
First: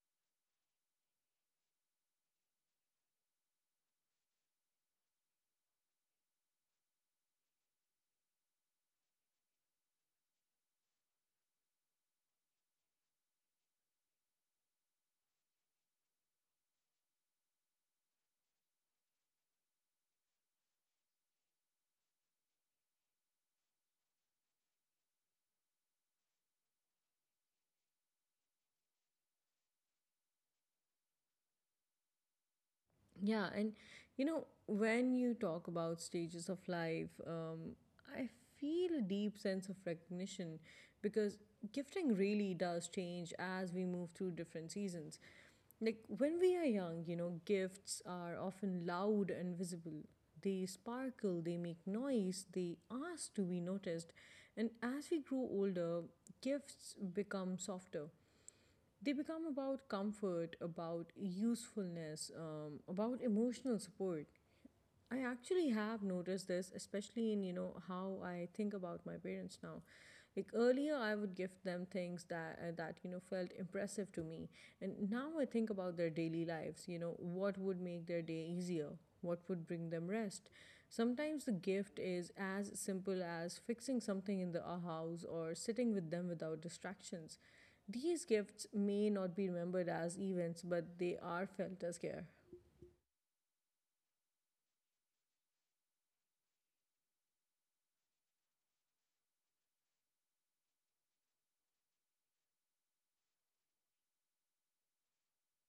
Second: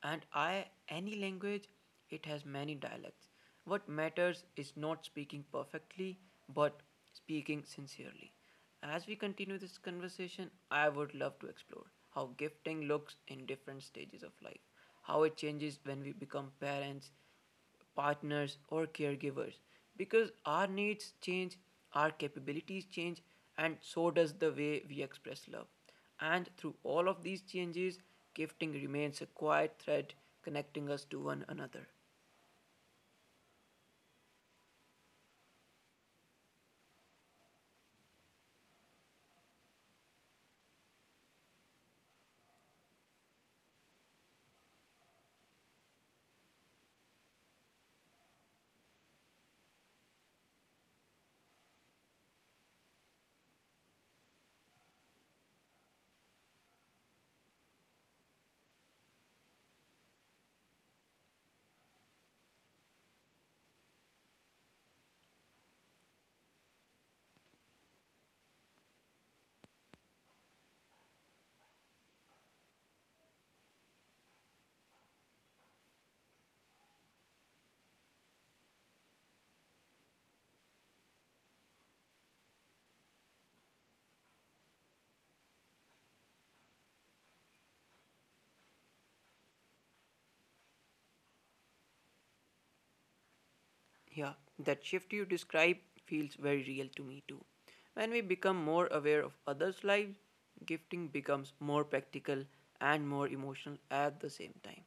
[SPEAKER 1] And I, any language, it has many dialects. What matters is not speaking perfectly, but speaking sincerely. As we continue this conversation, I would love to explore how gifting looks in different stages of life, how it changes when we become parents, partners, or caregivers because our needs change, our capabilities change, and so does the way we express love. And through all of these changes, gifting remains a quiet thread connecting us to one another.
[SPEAKER 2] Yeah, and you know, when you talk about stages of life, I feel a deep sense of recognition, because gifting really does change as we move through different seasons. Like when we are young, you know, gifts are often loud and visible. They sparkle, they make noise, they ask to be noticed. And as we grow older, gifts become softer. They become about comfort, about usefulness, about emotional support. I actually have noticed this, especially in you know how I think about my parents now. Like earlier, I would gift them things that felt impressive to me, and now I think about their daily lives. You know, what would make their day easier, what would bring them rest. Sometimes the gift is as simple as fixing something in the house or sitting with them without distractions. These gifts may not be remembered as events, but they are felt as care.
[SPEAKER 1] Yeah, that shift you describe feels very real to me too. When we become more aware of others' lives, gifting becomes more practical and more emotional at the same time.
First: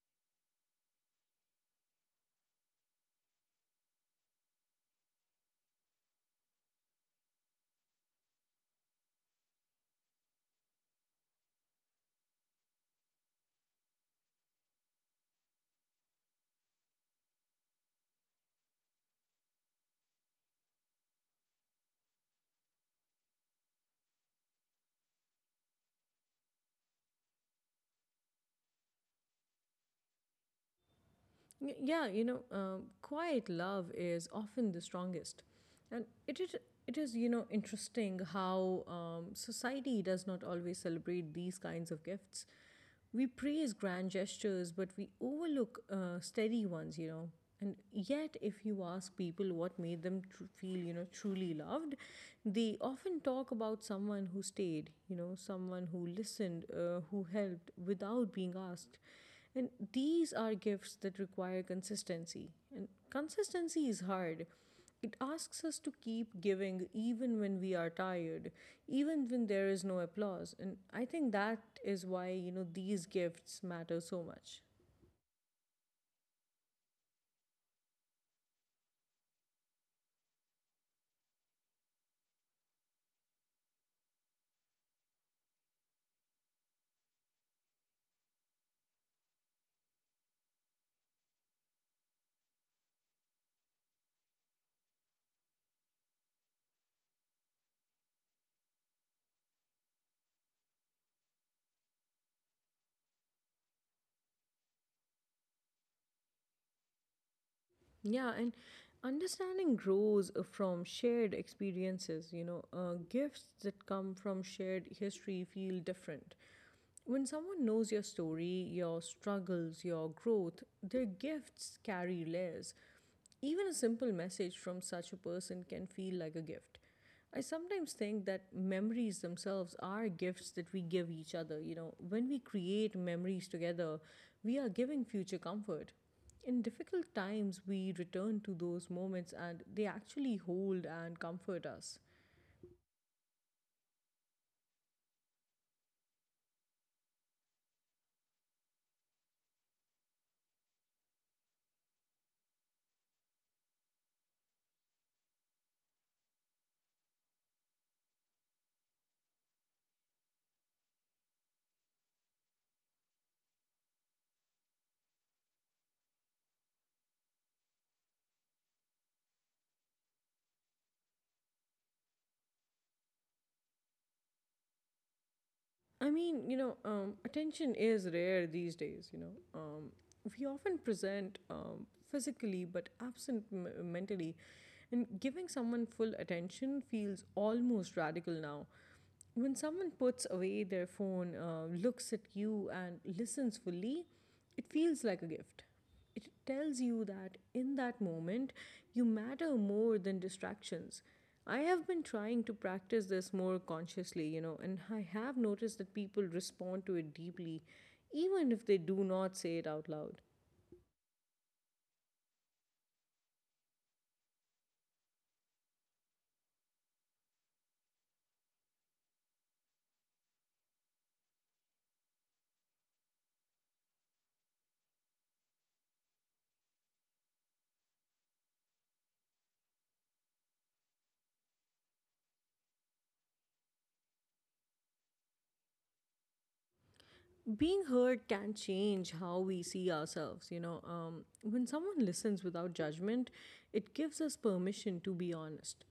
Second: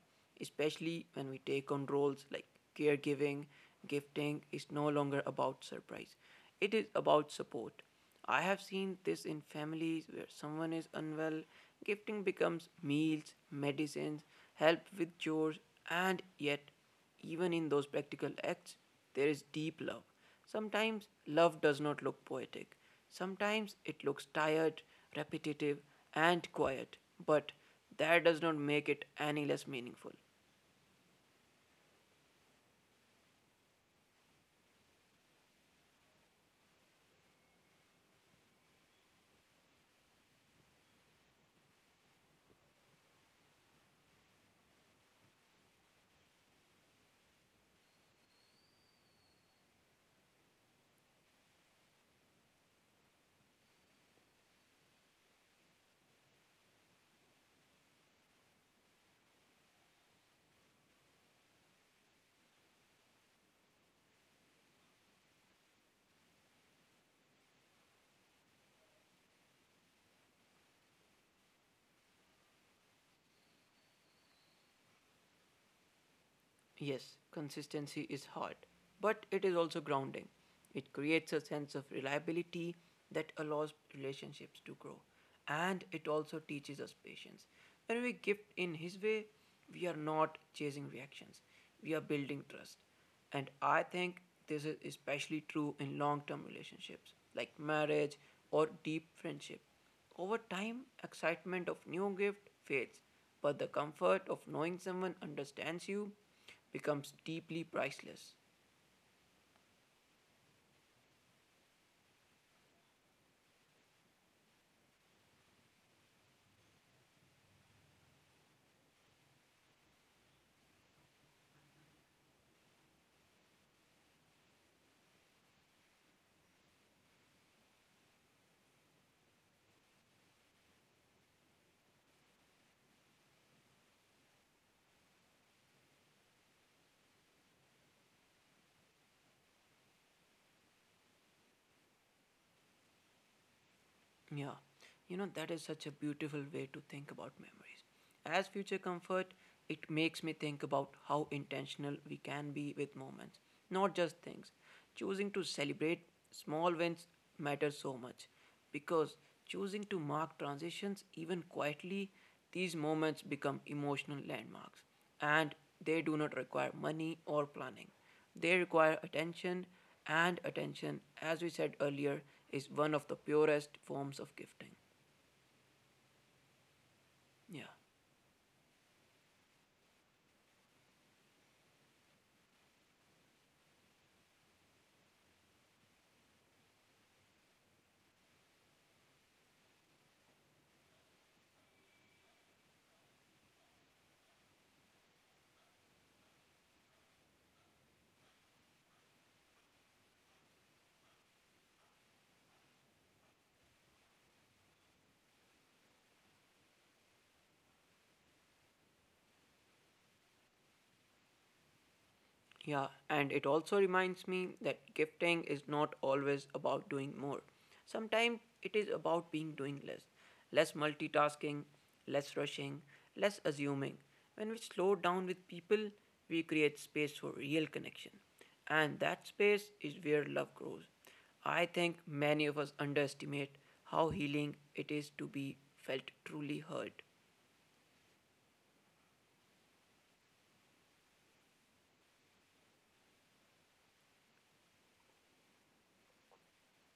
[SPEAKER 1] Especially when we take on roles like caregiving, gifting is no longer about surprise, it is about support. I have seen this in families where someone is unwell, gifting becomes meals, medicines, help with chores, and yet even in those practical acts, there is deep love. Sometimes love does not look poetic. Sometimes it looks tired, repetitive, and quiet, but that does not make it any less meaningful.
[SPEAKER 2] Yeah, you know, quiet love is often the strongest. And it is you know, interesting how society does not always celebrate these kinds of gifts. We praise grand gestures, but we overlook steady ones, you know. And yet, if you ask people what made them feel, you know, truly loved, they often talk about someone who stayed, you know, someone who listened, who helped without being asked. And these are gifts that require consistency. And consistency is hard. It asks us to keep giving even when we are tired, even when there is no applause. And I think that is why, you know, these gifts matter so much.
[SPEAKER 1] Yes, consistency is hard, but it is also grounding. It creates a sense of reliability that allows relationships to grow. And it also teaches us patience. When we gift in His way, we are not chasing reactions, we are building trust. And I think this is especially true in long term relationships like marriage or deep friendship. Over time, excitement of new gift fades, but the comfort of knowing someone understands you becomes deeply priceless.
[SPEAKER 2] Yeah, and understanding grows from shared experiences. You know, gifts that come from shared history feel different. When someone knows your story, your struggles, your growth, their gifts carry layers. Even a simple message from such a person can feel like a gift. I sometimes think that memories themselves are gifts that we give each other. You know, when we create memories together, we are giving future comfort. In difficult times, we return to those moments and they actually hold and comfort us.
[SPEAKER 1] Yeah, you know, that is such a beautiful way to think about memories. As future comfort, it makes me think about how intentional we can be with moments, not just things. Choosing to celebrate small wins matters so much because choosing to mark transitions even quietly, these moments become emotional landmarks and they do not require money or planning. They require attention, and attention, as we said earlier, is one of the purest forms of gifting.
[SPEAKER 2] I mean, you know,
[SPEAKER 1] Yeah.
[SPEAKER 2] attention is rare these days, you know. We often present physically but absent mentally. And giving someone full attention feels almost radical now. When someone puts away their phone, looks at you, and listens fully, it feels like a gift. It tells you that in that moment, you matter more than distractions. I have been trying to practice this more consciously, you know, and I have noticed that people respond to it deeply, even if they do not say it out loud.
[SPEAKER 1] Yeah, and it also reminds me that gifting is not always about doing more. Sometimes it is about being doing less, less multitasking, less rushing, less assuming. When we slow down with people, we create space for real connection. And that space is where love grows. I think many of us underestimate how healing it is to be felt truly heard.
[SPEAKER 2] Being heard can change how we see ourselves, you know. When someone listens without judgment, it gives us permission to be honest.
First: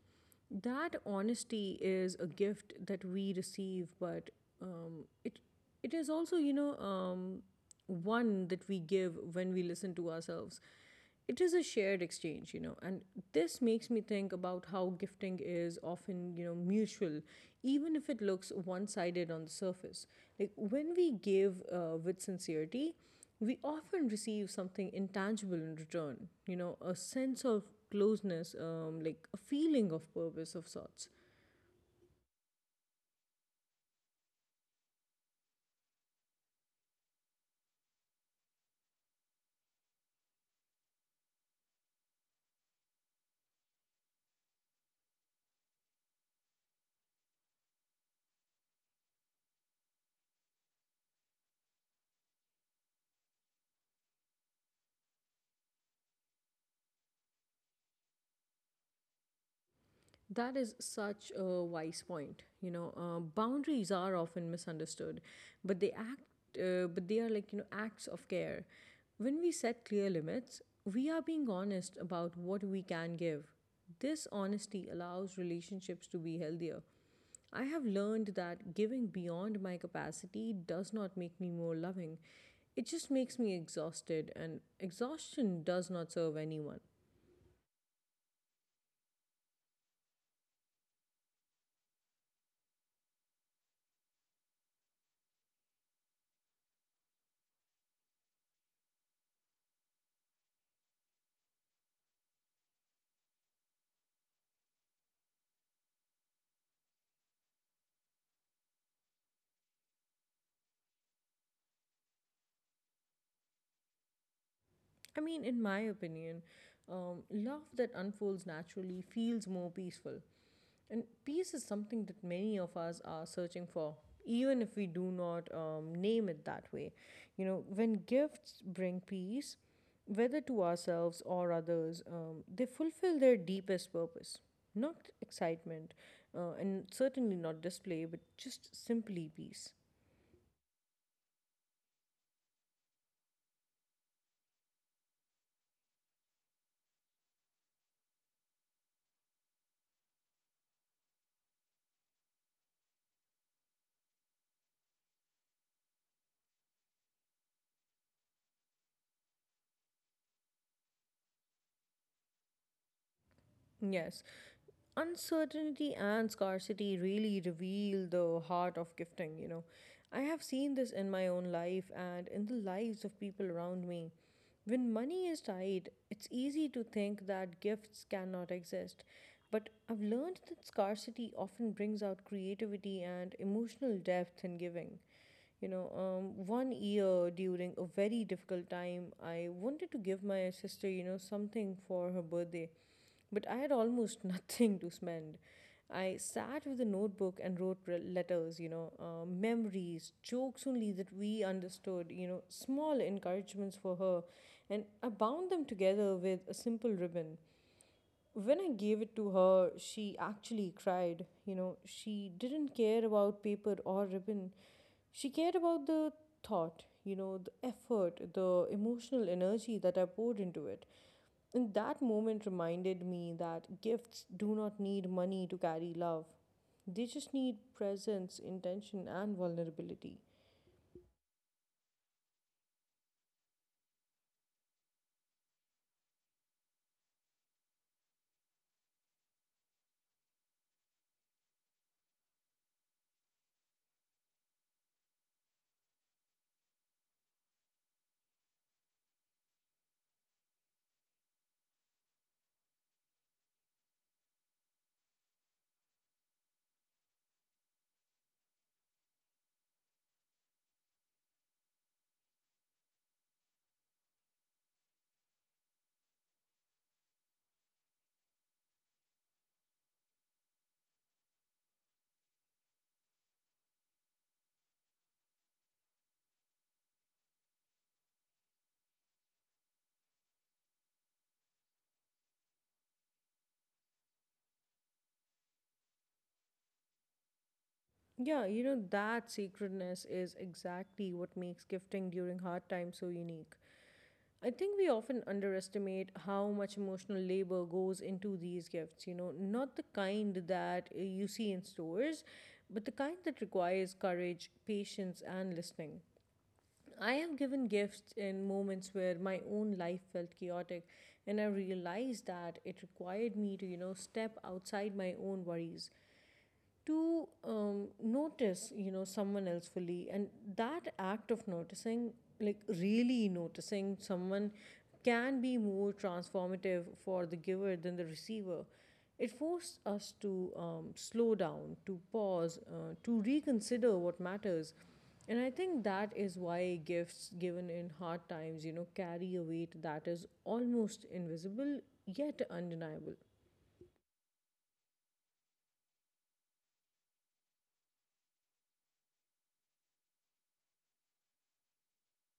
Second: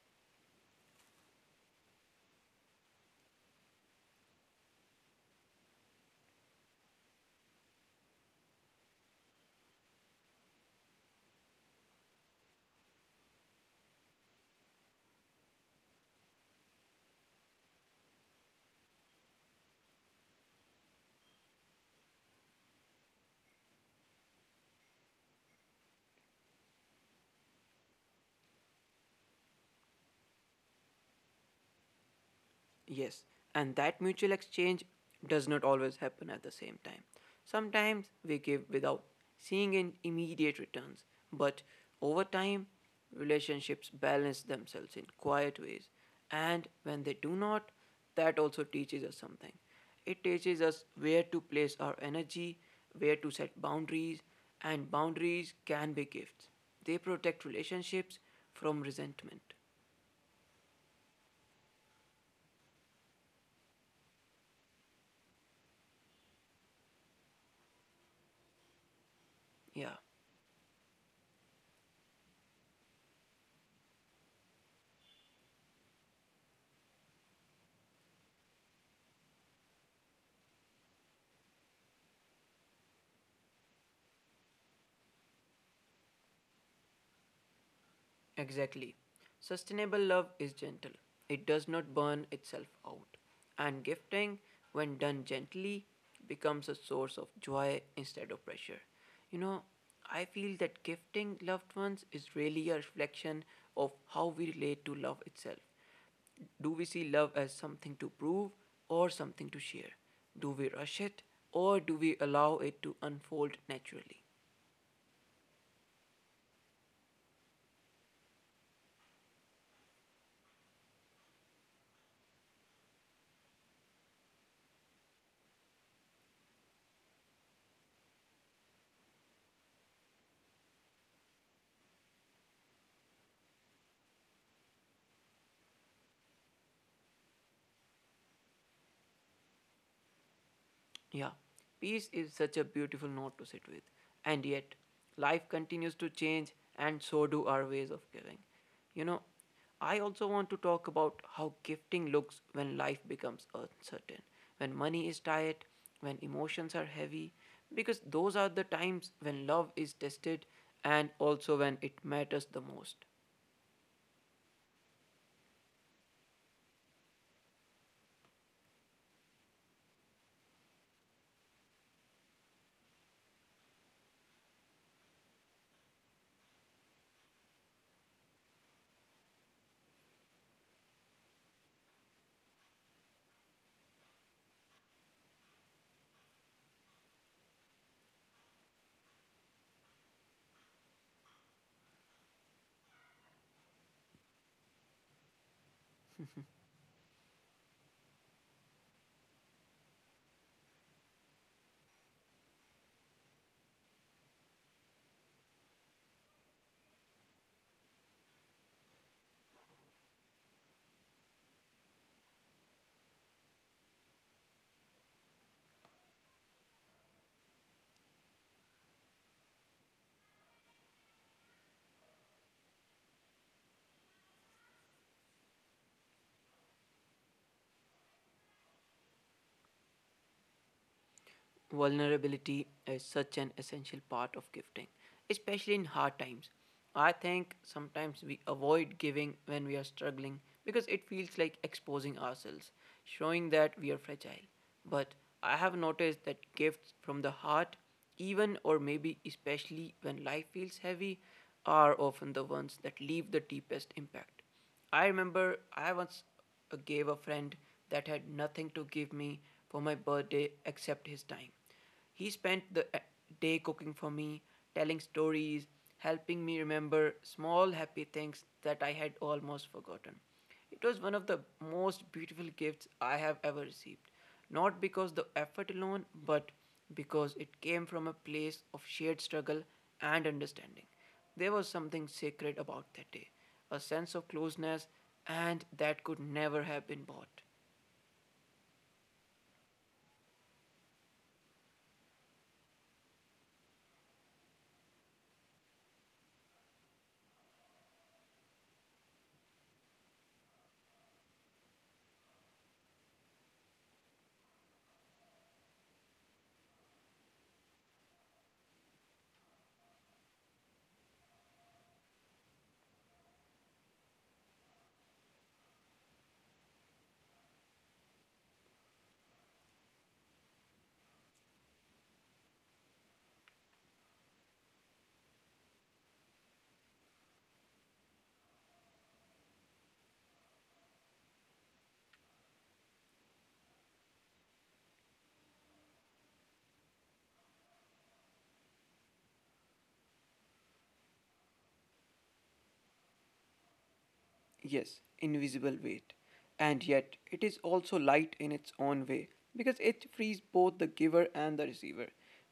[SPEAKER 2] That honesty is a gift that we receive, but um, it it is also one that we give when we listen to ourselves. It is a shared exchange, you know and this makes me think about how gifting is often mutual, even if it looks one-sided on the surface. Like, when we give with sincerity, we often receive something intangible in return, you know a sense of closeness, like a feeling of purpose of sorts.
[SPEAKER 1] Yes, and that mutual exchange does not always happen at the same time. Sometimes we give without seeing in immediate returns, but over time, relationships balance themselves in quiet ways. And when they do not, that also teaches us something. It teaches us where to place our energy, where to set boundaries, and boundaries can be gifts. They protect relationships from resentment.
[SPEAKER 2] That is such a wise point. Boundaries are often misunderstood, but they are like acts of care. When we set
[SPEAKER 1] Yeah.
[SPEAKER 2] clear limits, we are being honest about what we can give. This honesty allows relationships to be healthier. I have learned that giving beyond my capacity does not make me more loving. It just makes me exhausted, and exhaustion does not serve anyone.
[SPEAKER 1] Exactly. Sustainable love is gentle, it does not burn itself out. And gifting, when done gently, becomes a source of joy instead of pressure. You know, I feel that gifting loved ones is really a reflection of how we relate to love itself. Do we see love as something to prove or something to share? Do we rush it or do we allow it to unfold naturally?
[SPEAKER 2] I mean, in my opinion, love that unfolds naturally feels more peaceful. And peace is something that many of us are searching for, even if we do not name it that way. You know, when gifts bring peace, whether to ourselves or others, they fulfill their deepest purpose. Not excitement, and certainly not display, but just simply peace.
[SPEAKER 1] Yeah, peace is such a beautiful note to sit with. And yet, life continues to change, and so do our ways of giving. You know, I also want to talk about how gifting looks when life becomes uncertain, when money is tight, when emotions are heavy, because those are the times when love is tested and also when it matters the most.
[SPEAKER 2] Yes. Uncertainty and scarcity really reveal the heart of gifting, you know. I have seen this in my own life and in the lives of people around me. When money is tight, it's easy to think that gifts cannot exist. But I've learned that scarcity often brings out creativity and emotional depth in giving. 1 year during a very difficult time, I wanted to give my sister something for her birthday, but I had almost nothing to spend. I sat with a notebook and wrote letters, you know, memories, jokes only that we understood, you know, small encouragements for her, and I bound them together with a simple ribbon. When I gave it to her, she actually cried. You know, she didn't care about paper or ribbon. She cared about the thought, you know, the effort, the emotional energy that I poured into it. And that moment reminded me that gifts do not need money to carry love. They just need presence, intention, and vulnerability.
[SPEAKER 1] Vulnerability is such an essential part of gifting, especially in hard times. I think sometimes we avoid giving when we are struggling because it feels like exposing ourselves, showing that we are fragile. But I have noticed that gifts from the heart, even or maybe especially when life feels heavy, are often the ones that leave the deepest impact. I remember I once gave a friend that had nothing to give me for my birthday except his time. He spent the day cooking for me, telling stories, helping me remember small happy things that I had almost forgotten. It was one of the most beautiful gifts I have ever received. Not because the effort alone, but because it came from a place of shared struggle and understanding. There was something sacred about that day, a sense of closeness, and that could never have been bought.
[SPEAKER 2] Yeah, you know, that sacredness is exactly what makes gifting during hard times so unique. I think we often underestimate how much emotional labor goes into these gifts, you know, not the kind that you see in stores, but the kind that requires courage, patience, and listening. I have given gifts in moments where my own life felt chaotic, and I realized that it required me to, you know, step outside my own worries to notice, you know, someone else fully. And that act of noticing, like really noticing someone, can be more transformative for the giver than the receiver. It forced us to slow down, to pause, to reconsider what matters, and I think that is why gifts given in hard times, you know, carry a weight that is almost invisible yet undeniable.
[SPEAKER 1] Yes, invisible weight. And yet, it is also light in its own way because it frees both the giver and the receiver.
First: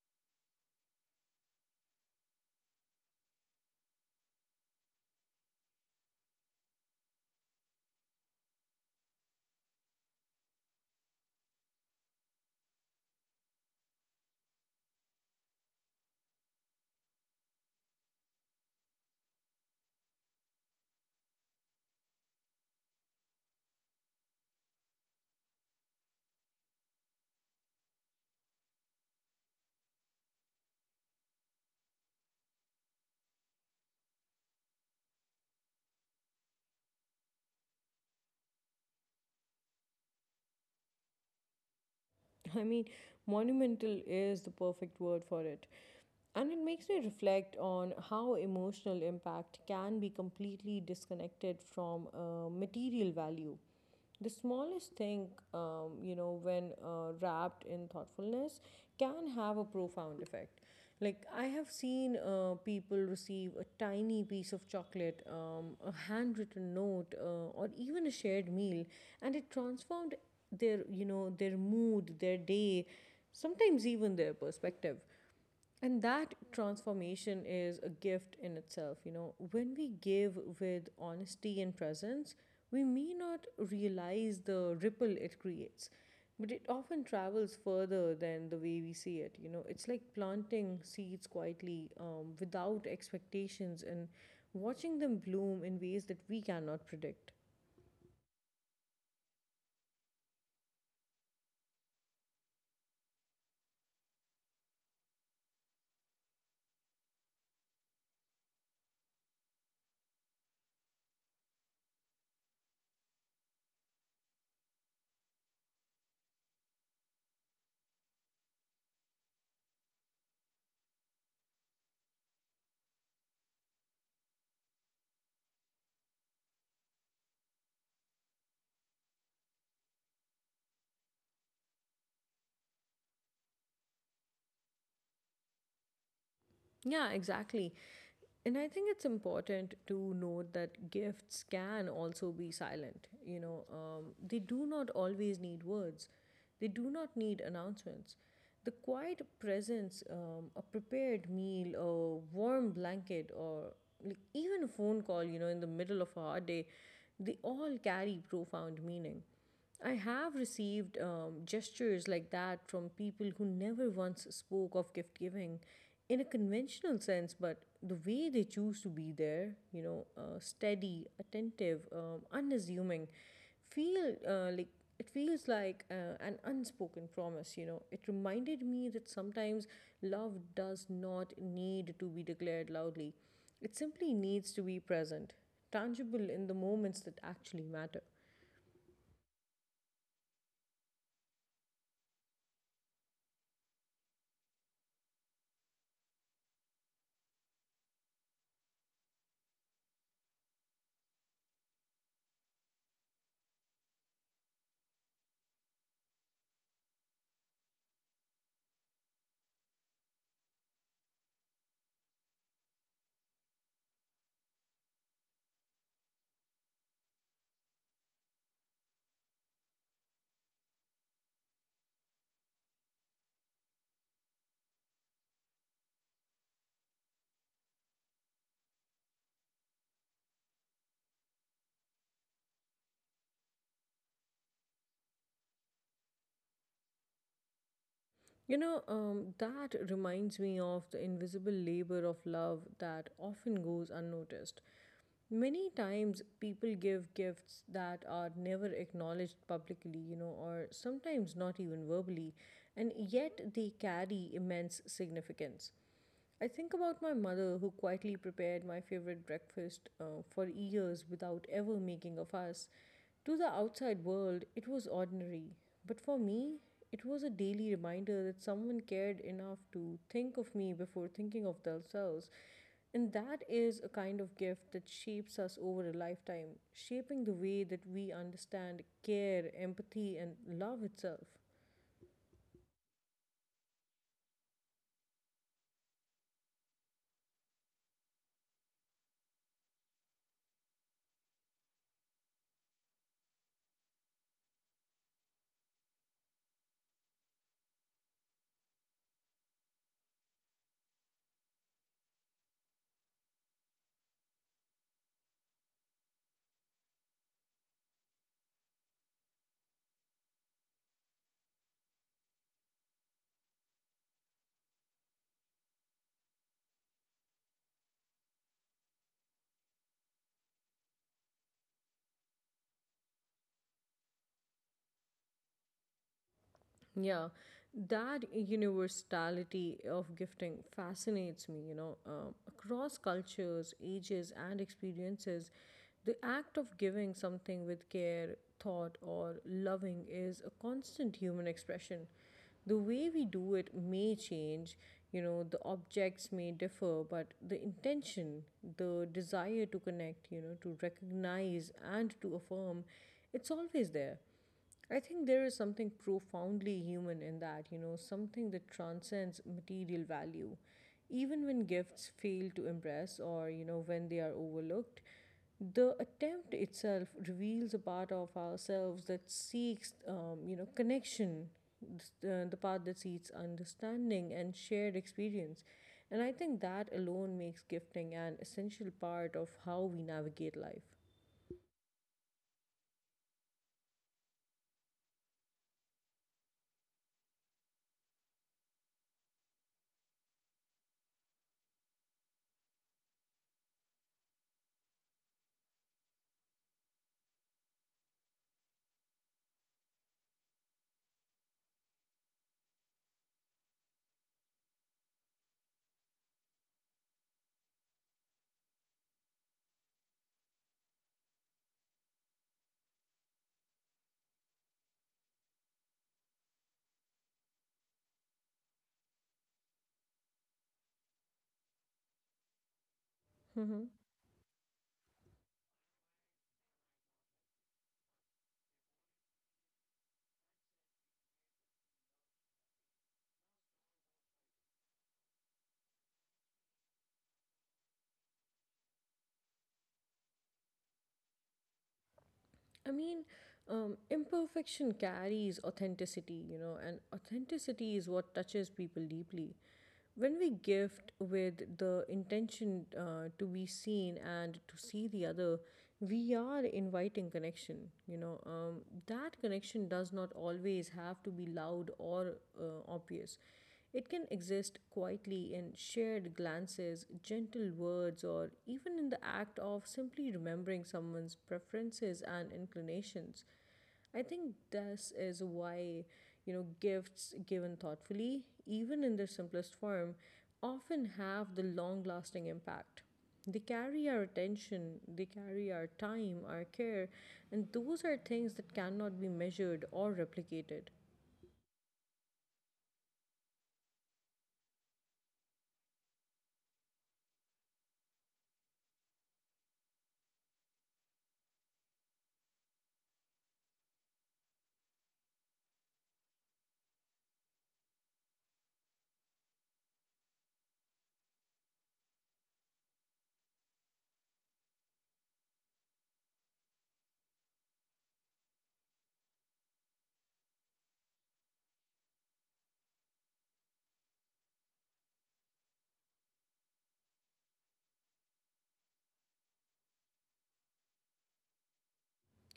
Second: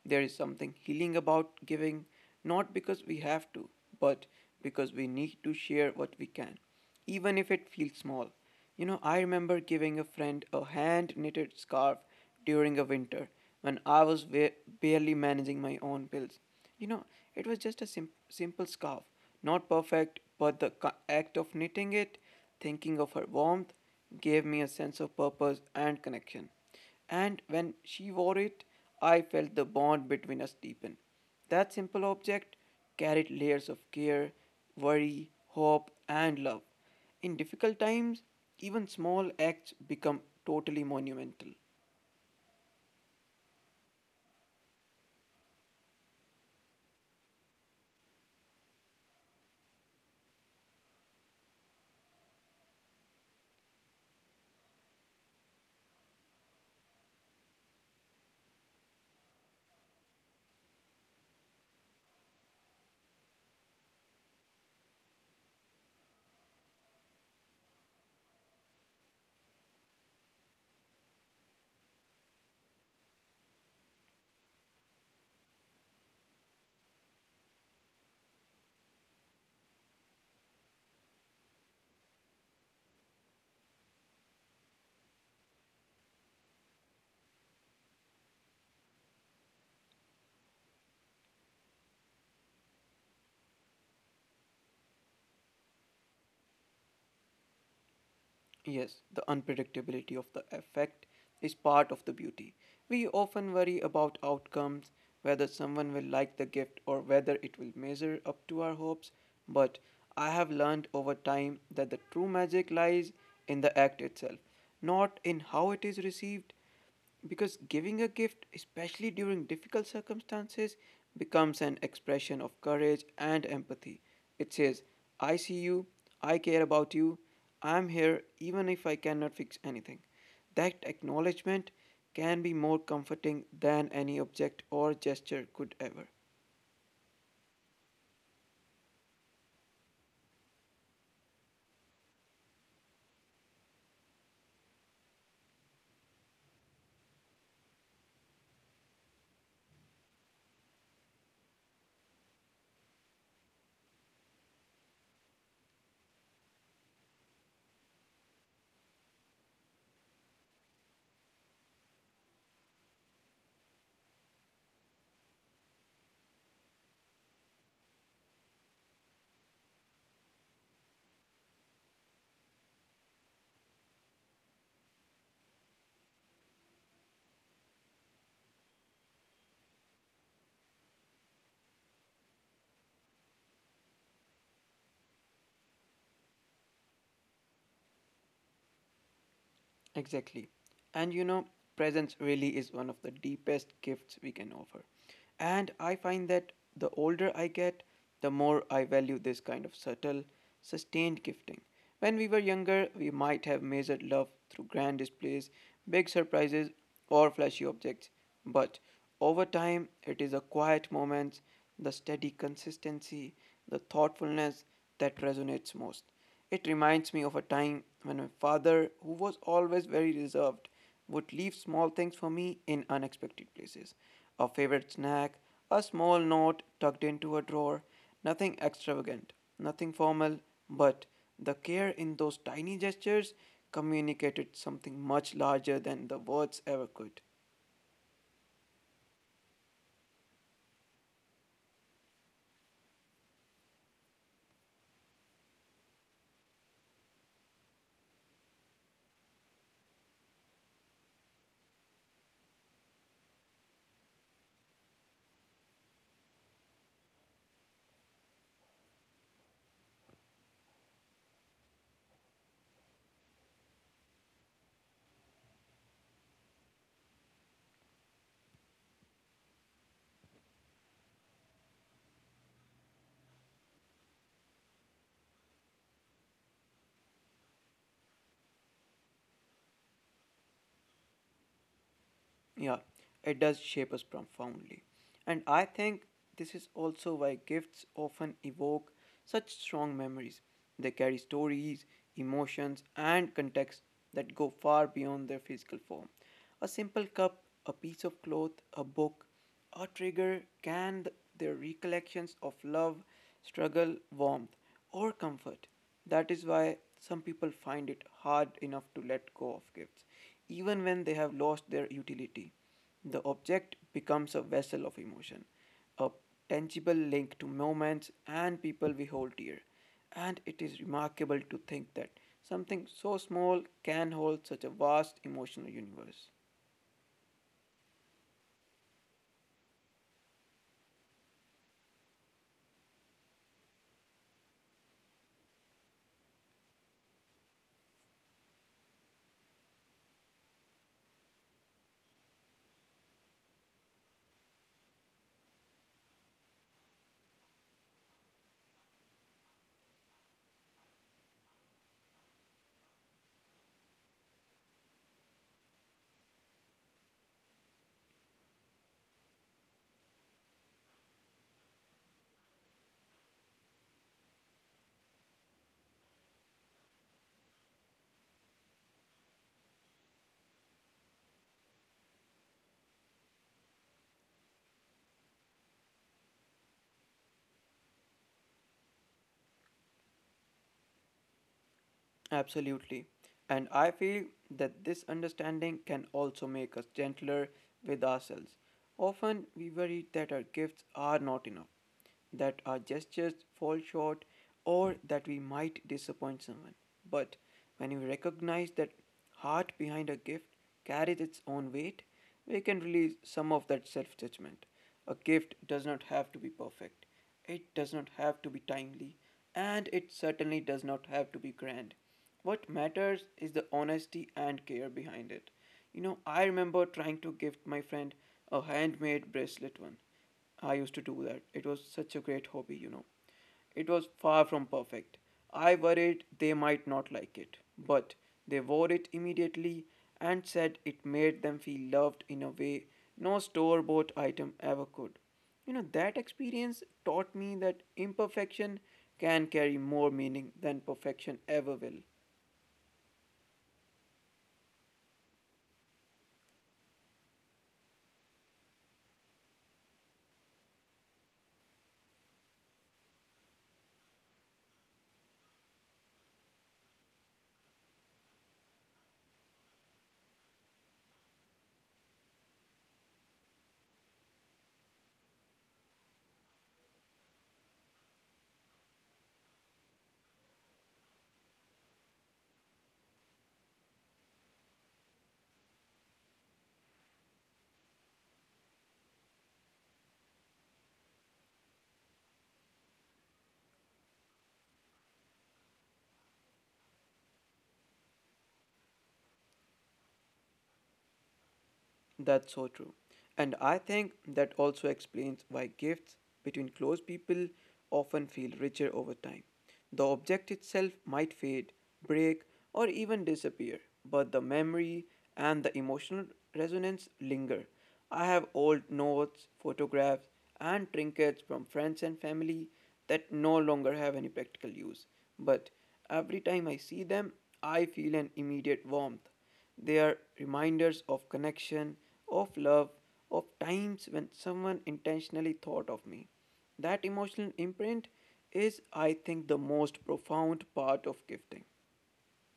[SPEAKER 1] There is something healing about giving, not because we have to, but because we need to share what we can, even if it feels small. You know, I remember giving a friend a hand knitted scarf during a winter when I was barely managing my own bills. You know, it was just a simple scarf, not perfect, but the act of knitting it, thinking of her warmth, gave me a sense of purpose and connection. And when she wore it, I felt the bond between us deepen. That simple object carried layers of care, worry, hope, and love. In difficult times, even small acts become totally monumental.
[SPEAKER 2] I mean, monumental is the perfect word for it. And it makes me reflect on how emotional impact can be completely disconnected from material value. The smallest thing, you know, when wrapped in thoughtfulness, can have a profound effect. Like, I have seen people receive a tiny piece of chocolate, a handwritten note, or even a shared meal, and it transformed their, you know, their mood, their day, sometimes even their perspective. And that transformation is a gift in itself. You know, when we give with honesty and presence, we may not realize the ripple it creates, but it often travels further than the way we see it. You know, it's like planting seeds quietly without expectations and watching them bloom in ways that we cannot predict.
[SPEAKER 1] Yes, the unpredictability of the effect is part of the beauty. We often worry about outcomes, whether someone will like the gift or whether it will measure up to our hopes, but I have learned over time that the true magic lies in the act itself, not in how it is received. Because giving a gift, especially during difficult circumstances, becomes an expression of courage and empathy. It says, I see you, I care about you, I'm here even if I cannot fix anything. That acknowledgement can be more comforting than any object or gesture could ever.
[SPEAKER 2] Yeah, exactly. And I think it's important to note that gifts can also be silent. You know, they do not always need words, they do not need announcements. The quiet presence, a prepared meal, a warm blanket, or like even a phone call, you know, in the middle of a hard day, they all carry profound meaning. I have received gestures like that from people who never once spoke of gift giving in a conventional sense, but the way they choose to be there, you know, steady, attentive, unassuming, feel like it feels like an unspoken promise, you know. It reminded me that sometimes love does not need to be declared loudly, it simply needs to be present, tangible in the moments that actually matter.
[SPEAKER 1] Exactly. And presence really is one of the deepest gifts we can offer. And I find that the older I get, the more I value this kind of subtle, sustained gifting. When we were younger, we might have measured love through grand displays, big surprises, or flashy objects. But over time, it is the quiet moments, the steady consistency, the thoughtfulness that resonates most. It reminds me of a time when my father, who was always very reserved, would leave small things for me in unexpected places: a favorite snack, a small note tucked into a drawer, nothing extravagant, nothing formal, but the care in those tiny gestures communicated something much larger than the words ever could.
[SPEAKER 2] You know, that reminds me of the invisible labor of love that often goes unnoticed. Many times people give gifts that are never acknowledged publicly, you know, or sometimes not even verbally, and yet they carry immense significance. I think about my mother, who quietly prepared my favorite breakfast for years without ever making a fuss. To the outside world, it was ordinary, but for me, it was a daily reminder that someone cared enough to think of me before thinking of themselves. And that is a kind of gift that shapes us over a lifetime, shaping the way that we understand care, empathy, and love itself.
[SPEAKER 1] Yeah, it does shape us profoundly. And I think this is also why gifts often evoke such strong memories. They carry stories, emotions, and contexts that go far beyond their physical form. A simple cup, a piece of cloth, a book, a trigger can their recollections of love, struggle, warmth, or comfort. That is why some people find it hard enough to let go of gifts, even when they have lost their utility. The object becomes a vessel of emotion, a tangible link to moments and people we hold dear. And it is remarkable to think that something so small can hold such a vast emotional universe.
[SPEAKER 2] Yeah, that universality of gifting fascinates me, you know. Across cultures, ages, and experiences, the act of giving something with care, thought, or loving is a constant human expression. The way we do it may change, you know, the objects may differ, but the intention, the desire to connect, you know, to recognize and to affirm, it's always there. I think there is something profoundly human in that, you know, something that transcends material value. Even when gifts fail to impress or, you know, when they are overlooked, the attempt itself reveals a part of ourselves that seeks, you know, connection, the part that seeks understanding and shared experience. And I think that alone makes gifting an essential part of how we navigate life.
[SPEAKER 1] Absolutely. And I feel that this understanding can also make us gentler with ourselves. Often we worry that our gifts are not enough, that our gestures fall short, or that we might disappoint someone. But when we recognize that heart behind a gift carries its own weight, we can release some of that self judgment. A gift does not have to be perfect. It does not have to be timely, and it certainly does not have to be grand. What matters is the honesty and care behind it. You know, I remember trying to gift my friend a handmade bracelet one. I used to do that. It was such a great hobby, It was far from perfect. I worried they might not like it, but they wore it immediately and said it made them feel loved in a way no store bought item ever could. You know, that experience taught me that imperfection can carry more meaning than perfection ever will.
[SPEAKER 2] I mean, imperfection carries authenticity, you know, and authenticity is what touches people deeply. When we gift with the intention to be seen and to see the other, we are inviting connection, you know. That connection does not always have to be loud or obvious. It can exist quietly in shared glances, gentle words, or even in the act of simply remembering someone's preferences and inclinations. I think this is why, you know, gifts given thoughtfully, even in their simplest form, often have the long lasting impact. They carry our attention, they carry our time, our care, and those are things that cannot be measured or replicated.
[SPEAKER 1] That's so true. And I think that also explains why gifts between close people often feel richer over time. The object itself might fade, break, or even disappear, but the memory and the emotional resonance linger. I have old notes, photographs, and trinkets from friends and family that no longer have any practical use, but every time I see them, I feel an immediate warmth. They are reminders of connection, of love, of times when someone intentionally thought of me. That emotional imprint is, I think, the most profound part of gifting.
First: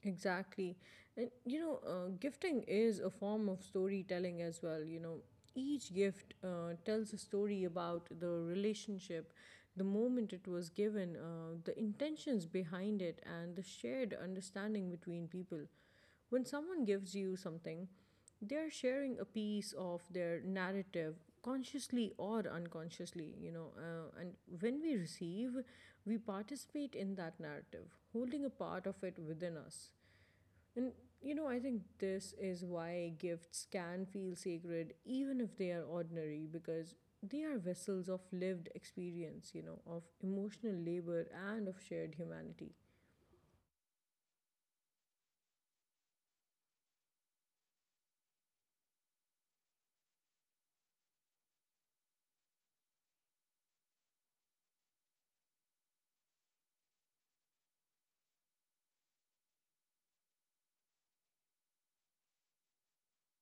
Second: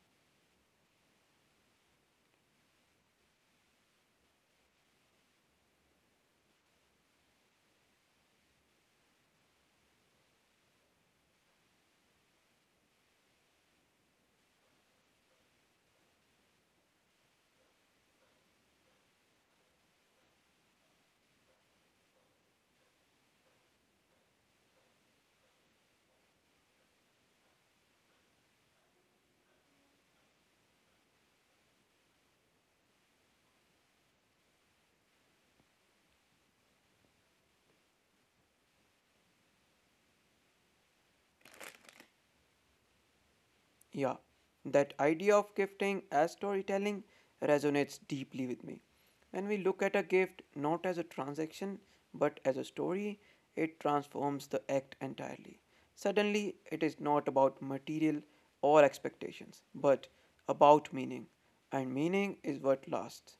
[SPEAKER 2] Exactly. And you know, gifting is a form of storytelling as well. You know, each gift tells a story about the relationship, the moment it was given, the intentions behind it, and the shared understanding between people. When someone gives you something, they're sharing a piece of their narrative, consciously or unconsciously, you know, and when we receive, we participate in that narrative, holding a part of it within us. And you know, I think this is why gifts can feel sacred even if they are ordinary, because they are vessels of lived experience, you know, of emotional labor and of shared humanity.
[SPEAKER 1] Yeah, that idea of gifting as storytelling resonates deeply with me. When we look at a gift not as a transaction but as a story, it transforms the act entirely. Suddenly, it is not about material or expectations, but about meaning, and meaning is what lasts.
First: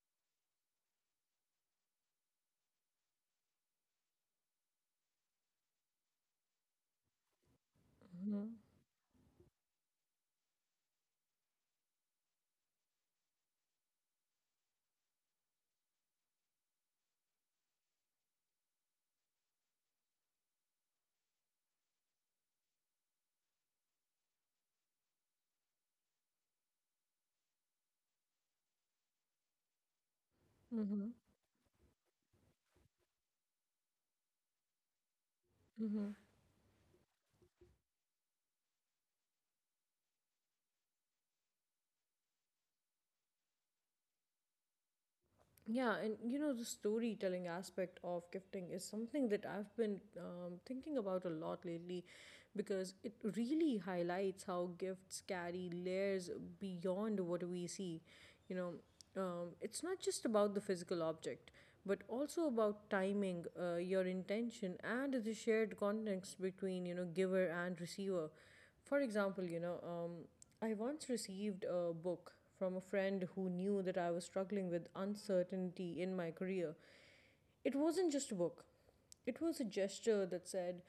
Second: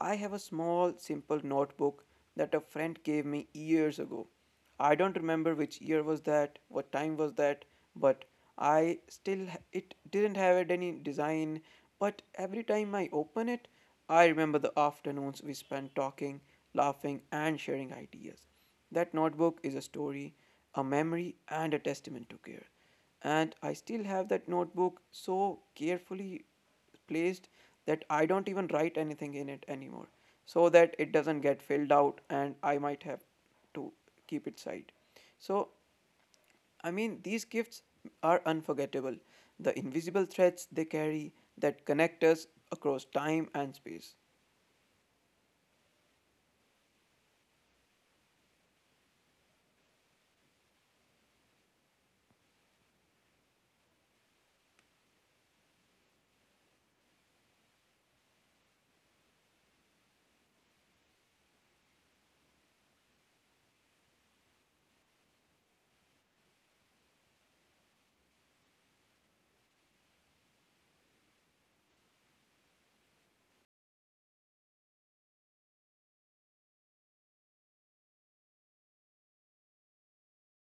[SPEAKER 1] I have a small, simple notebook that a friend gave me years ago. I don't remember which year was that, what time was that, but I still, it didn't have any design, but every time I open it, I remember the afternoons we spent talking, laughing and sharing ideas. That notebook is a story, a memory and a testament to care. And I still have that notebook so carefully placed that I don't even write anything in it anymore so that
[SPEAKER 2] Mm-hmm.
[SPEAKER 1] it doesn't get filled out and I might have to keep it aside. So,
[SPEAKER 2] Mm-hmm.
[SPEAKER 1] I mean, these gifts are unforgettable. The invisible threads they carry that connect us across time and space.
[SPEAKER 2] Yeah, and you know, the storytelling aspect of gifting is something that I've been thinking about a lot lately, because it really highlights how gifts carry layers beyond what we see. You know, it's not just about the physical object, but also about timing, your intention, and the shared context between giver and receiver. For example, you know, I once received a book from a friend who knew that I was struggling with uncertainty in my career. It wasn't just a book, it was a gesture that said,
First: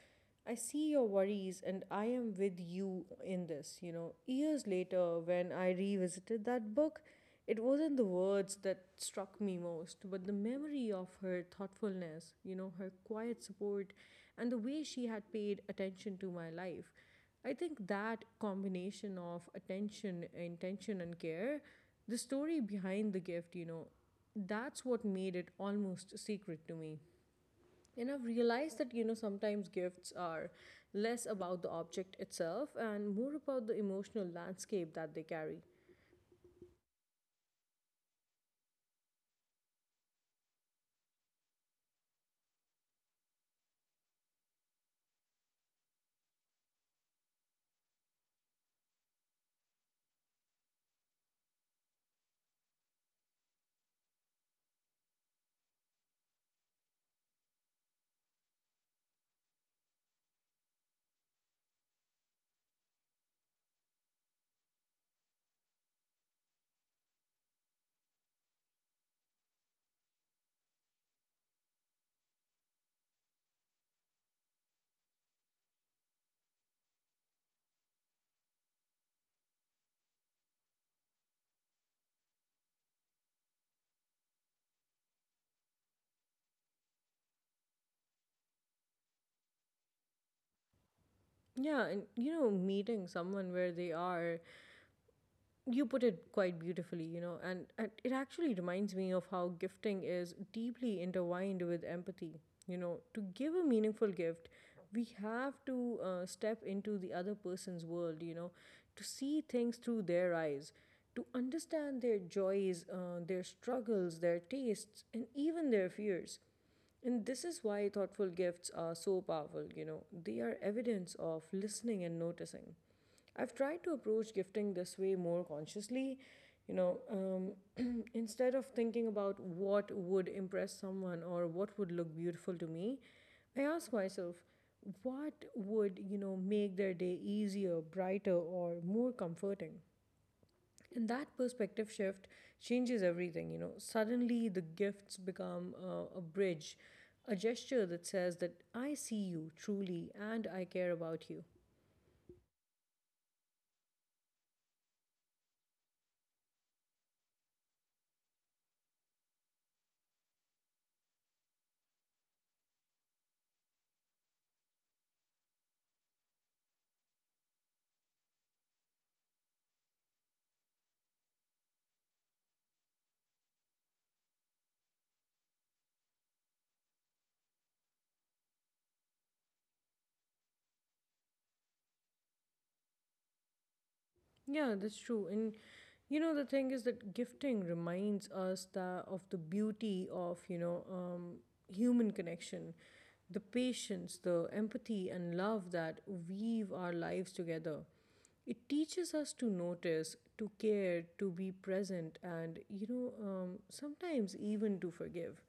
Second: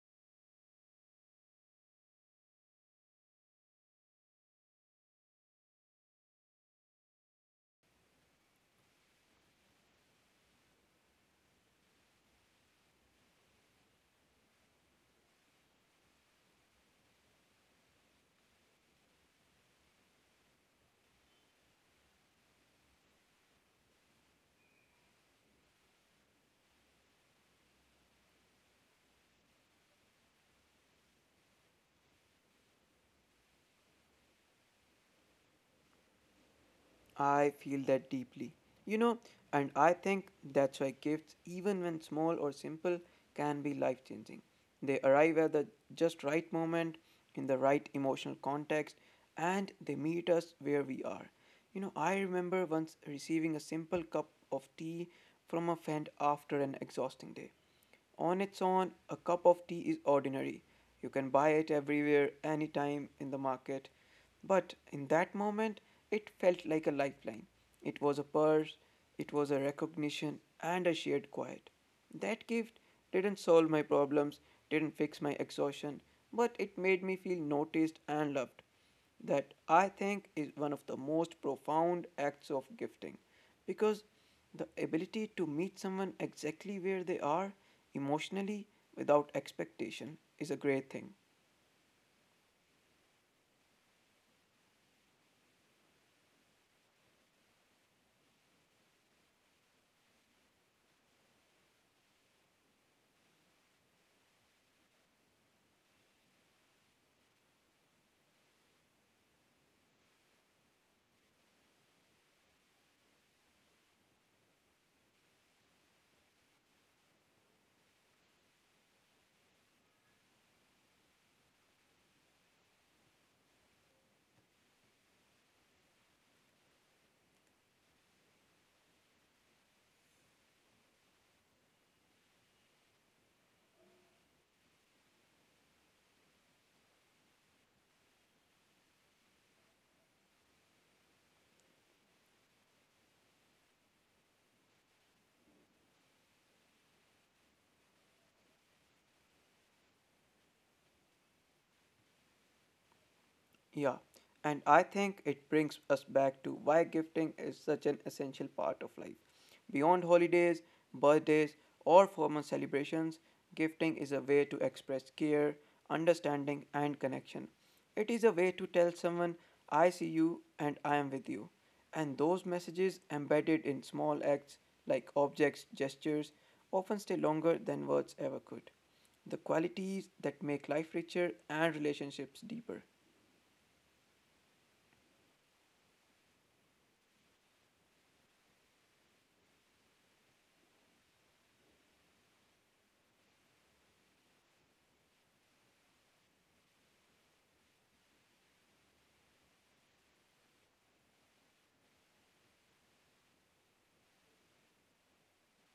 [SPEAKER 2] I see your worries and I am with you in this. You know, years later, when I revisited that book, it wasn't the words that struck me most, but the memory of her thoughtfulness, you know, her quiet support, and the way she had paid attention to my life. I think that combination of attention, intention, and care, the story behind the gift, you know, that's what made it almost secret to me. And I've realized that, you know, sometimes gifts are less about the object itself and more about the emotional landscape that they carry.
[SPEAKER 1] I feel that deeply. You know, and I think that's why gifts, even when small or simple, can be life changing. They arrive at the just right moment, in the right emotional context, and they meet us where we are. You know, I remember once receiving a simple cup of tea from a friend after an exhausting day. On its own, a cup of tea is ordinary. You can buy it everywhere, anytime in the market. But in that moment, it felt like a lifeline. It was a purse, it was a recognition, and a shared quiet. That gift didn't solve my problems, didn't fix my exhaustion, but it made me feel noticed and loved, that I think is one of the most profound acts of gifting because the ability to meet someone exactly where they are emotionally without expectation is a great thing.
[SPEAKER 2] Yeah, and, you know, meeting someone where they are, you put it quite beautifully, you know, and it actually reminds me of how gifting is deeply intertwined with empathy. You know, to give a meaningful gift, we have to step into the other person's world, you know, to see things through their eyes, to understand their joys, their struggles, their tastes, and even their fears. And this is why thoughtful gifts are so powerful, you know. They are evidence of listening and noticing. I've tried to approach gifting this way more consciously, you know, instead of thinking about what would impress someone or what would look beautiful to me, I ask myself, what would, you know, make their day easier, brighter, or more comforting? And that perspective shift changes everything, you know. Suddenly the gifts become a bridge, a gesture that says that I see you truly and I care about you.
[SPEAKER 1] Yeah, and I think it brings us back to why gifting is such an essential part of life. Beyond holidays, birthdays, or formal celebrations, gifting is a way to express care, understanding, and connection. It is a way to tell someone, I see you and I am with you. And those messages, embedded in small acts like objects, gestures, often stay longer than words ever could, the qualities that make life richer and relationships deeper.
[SPEAKER 2] Yeah, that's true. And the thing is that gifting reminds us that of the beauty of, human connection, the patience, the empathy, and love that weave our lives together. It teaches us to notice, to care, to be present, and, sometimes even to forgive.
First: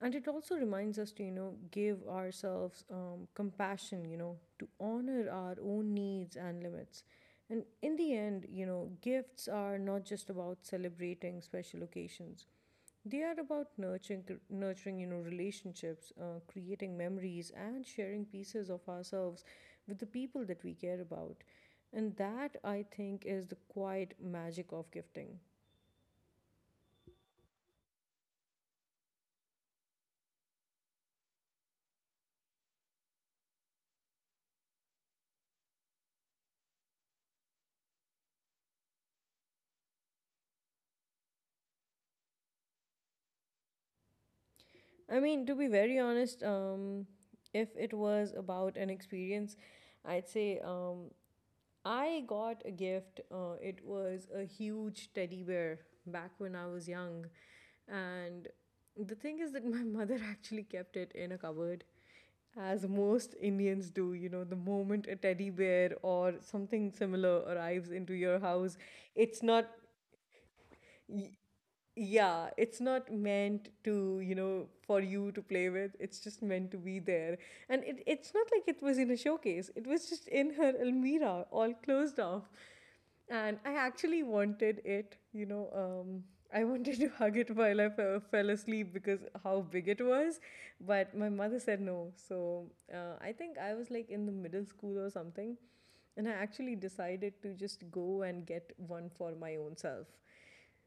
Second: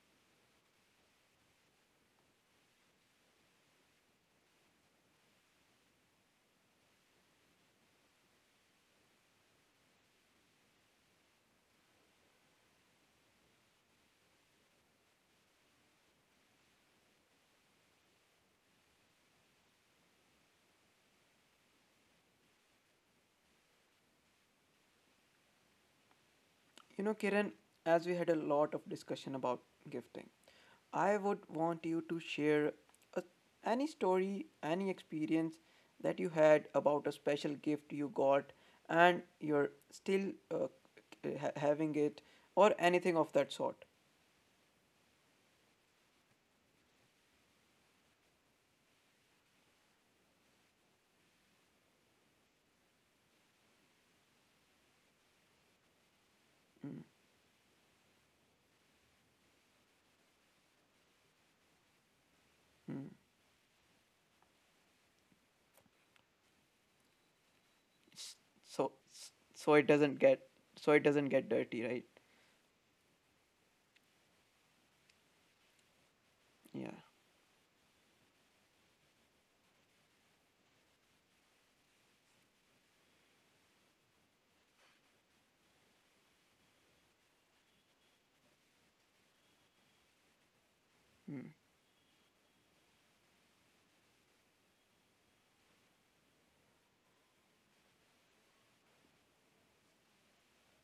[SPEAKER 2] And it also reminds us to, give ourselves compassion, to honor our own needs and limits. And in the end, gifts are not just about celebrating special occasions. They are about nurturing, nurturing, relationships, creating memories and sharing pieces of ourselves with the people that we care about. And that, I think, is the quiet magic of gifting.
[SPEAKER 1] You know, Kiran, as we had a lot of discussion about gifting, I would want you to share a, any story, any experience that you had about a special gift you got and you're still having it or anything of that sort.
[SPEAKER 2] I mean, to be very honest, if it was about an experience, I'd say I got a gift. It was a huge teddy bear back when I was
[SPEAKER 1] Mm.
[SPEAKER 2] young. And the thing is that my mother actually kept it in a cupboard, as
[SPEAKER 1] Mm.
[SPEAKER 2] most Indians do. You know, the moment a teddy bear or something similar arrives into your house,
[SPEAKER 1] So,
[SPEAKER 2] it's not.
[SPEAKER 1] so it doesn't get, so it doesn't get dirty, right?
[SPEAKER 2] Yeah, it's not meant to, for you to play with, it's just meant to be
[SPEAKER 1] Yeah.
[SPEAKER 2] there. And it's not like it was in a showcase, it was just in her almirah all closed off. And I actually wanted it, um I wanted to hug it while I fell asleep because how big it was, but my
[SPEAKER 1] Mm.
[SPEAKER 2] mother said no. So I think I was like in the middle school or something, and I actually decided to just go and get one for my own self.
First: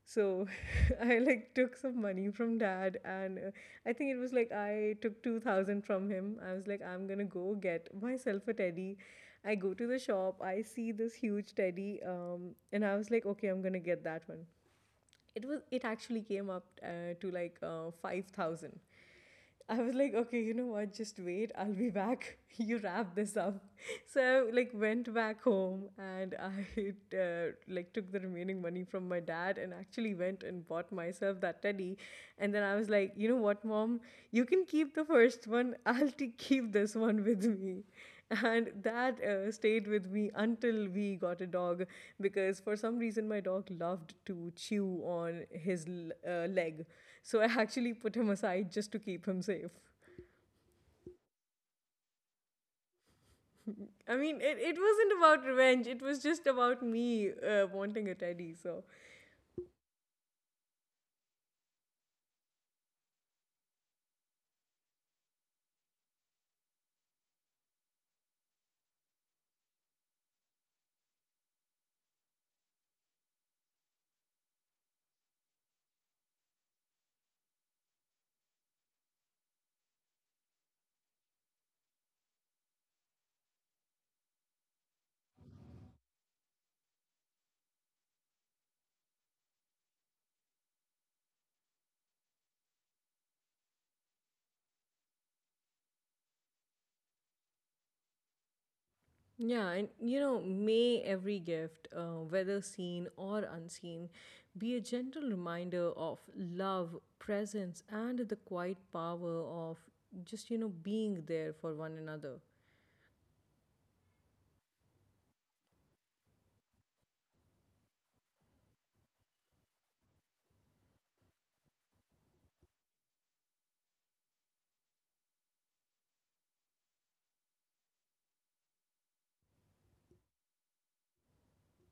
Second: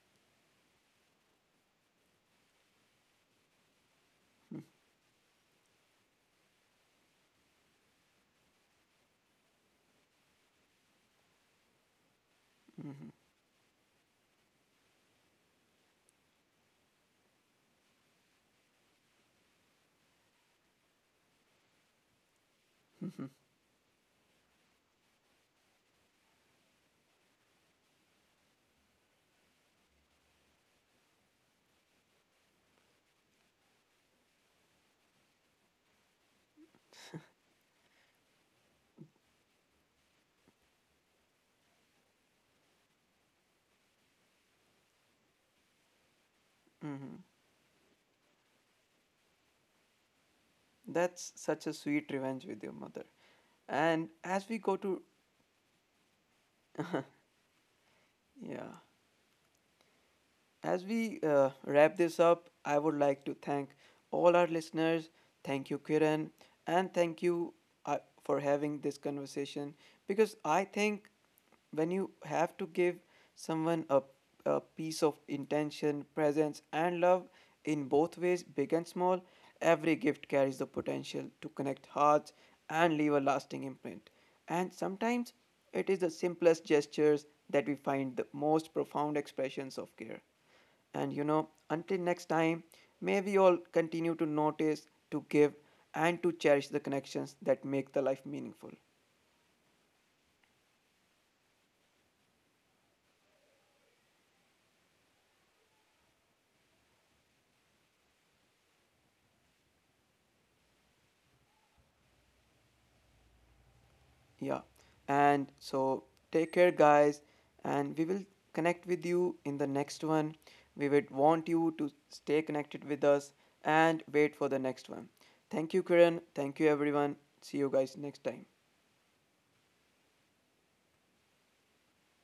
[SPEAKER 2] So I like took some money from dad, and I think it was like
[SPEAKER 1] Mm-hmm.
[SPEAKER 2] I took 2000 from him. I was like, I'm gonna go get myself a teddy. I go to the shop, I see this huge teddy, and I was like, okay, I'm gonna get that one. It was, it actually came up to like 5000. I was like, okay, you know what, just wait, I'll be back. You wrap
[SPEAKER 1] Mm-hmm.
[SPEAKER 2] this up. So I, like, went back home and I like took the remaining money from my dad and actually went and bought myself that teddy. And then I was like, you know what, mom, you can keep the first one. I'll keep this one with me. And that stayed with me until we got a dog, because for some reason my dog loved to chew on his leg.
[SPEAKER 1] Mm-hmm.
[SPEAKER 2] So I actually put him aside just to keep him safe.
[SPEAKER 1] That's such a sweet revenge with your mother. And
[SPEAKER 2] I mean,
[SPEAKER 1] as
[SPEAKER 2] it,
[SPEAKER 1] we go
[SPEAKER 2] it
[SPEAKER 1] to.
[SPEAKER 2] wasn't about revenge, it was just about me wanting a teddy. So
[SPEAKER 1] Yeah. As we wrap this up, I would like to thank all our listeners. Thank you, Kiran. And thank you uh, for having this conversation because I think when you have to give someone a piece of intention, presence, and love in both ways, big and small, every gift carries the potential to connect hearts and leave a lasting imprint. And sometimes it is the simplest gestures that we find the most profound expressions of care. And you know, until next time, may we all continue to notice, to give, and to cherish the connections that make the life meaningful.
[SPEAKER 2] yeah, and you know, may every gift, whether seen or unseen, be a gentle reminder of love, presence, and the quiet power of just, you know, being there for one another.
[SPEAKER 1] Yeah. And so take care, guys. And we will connect with you in the next one. We would want you to stay connected with us and wait for the next one. Thank you, Kiran. Thank you, everyone. See you guys next time.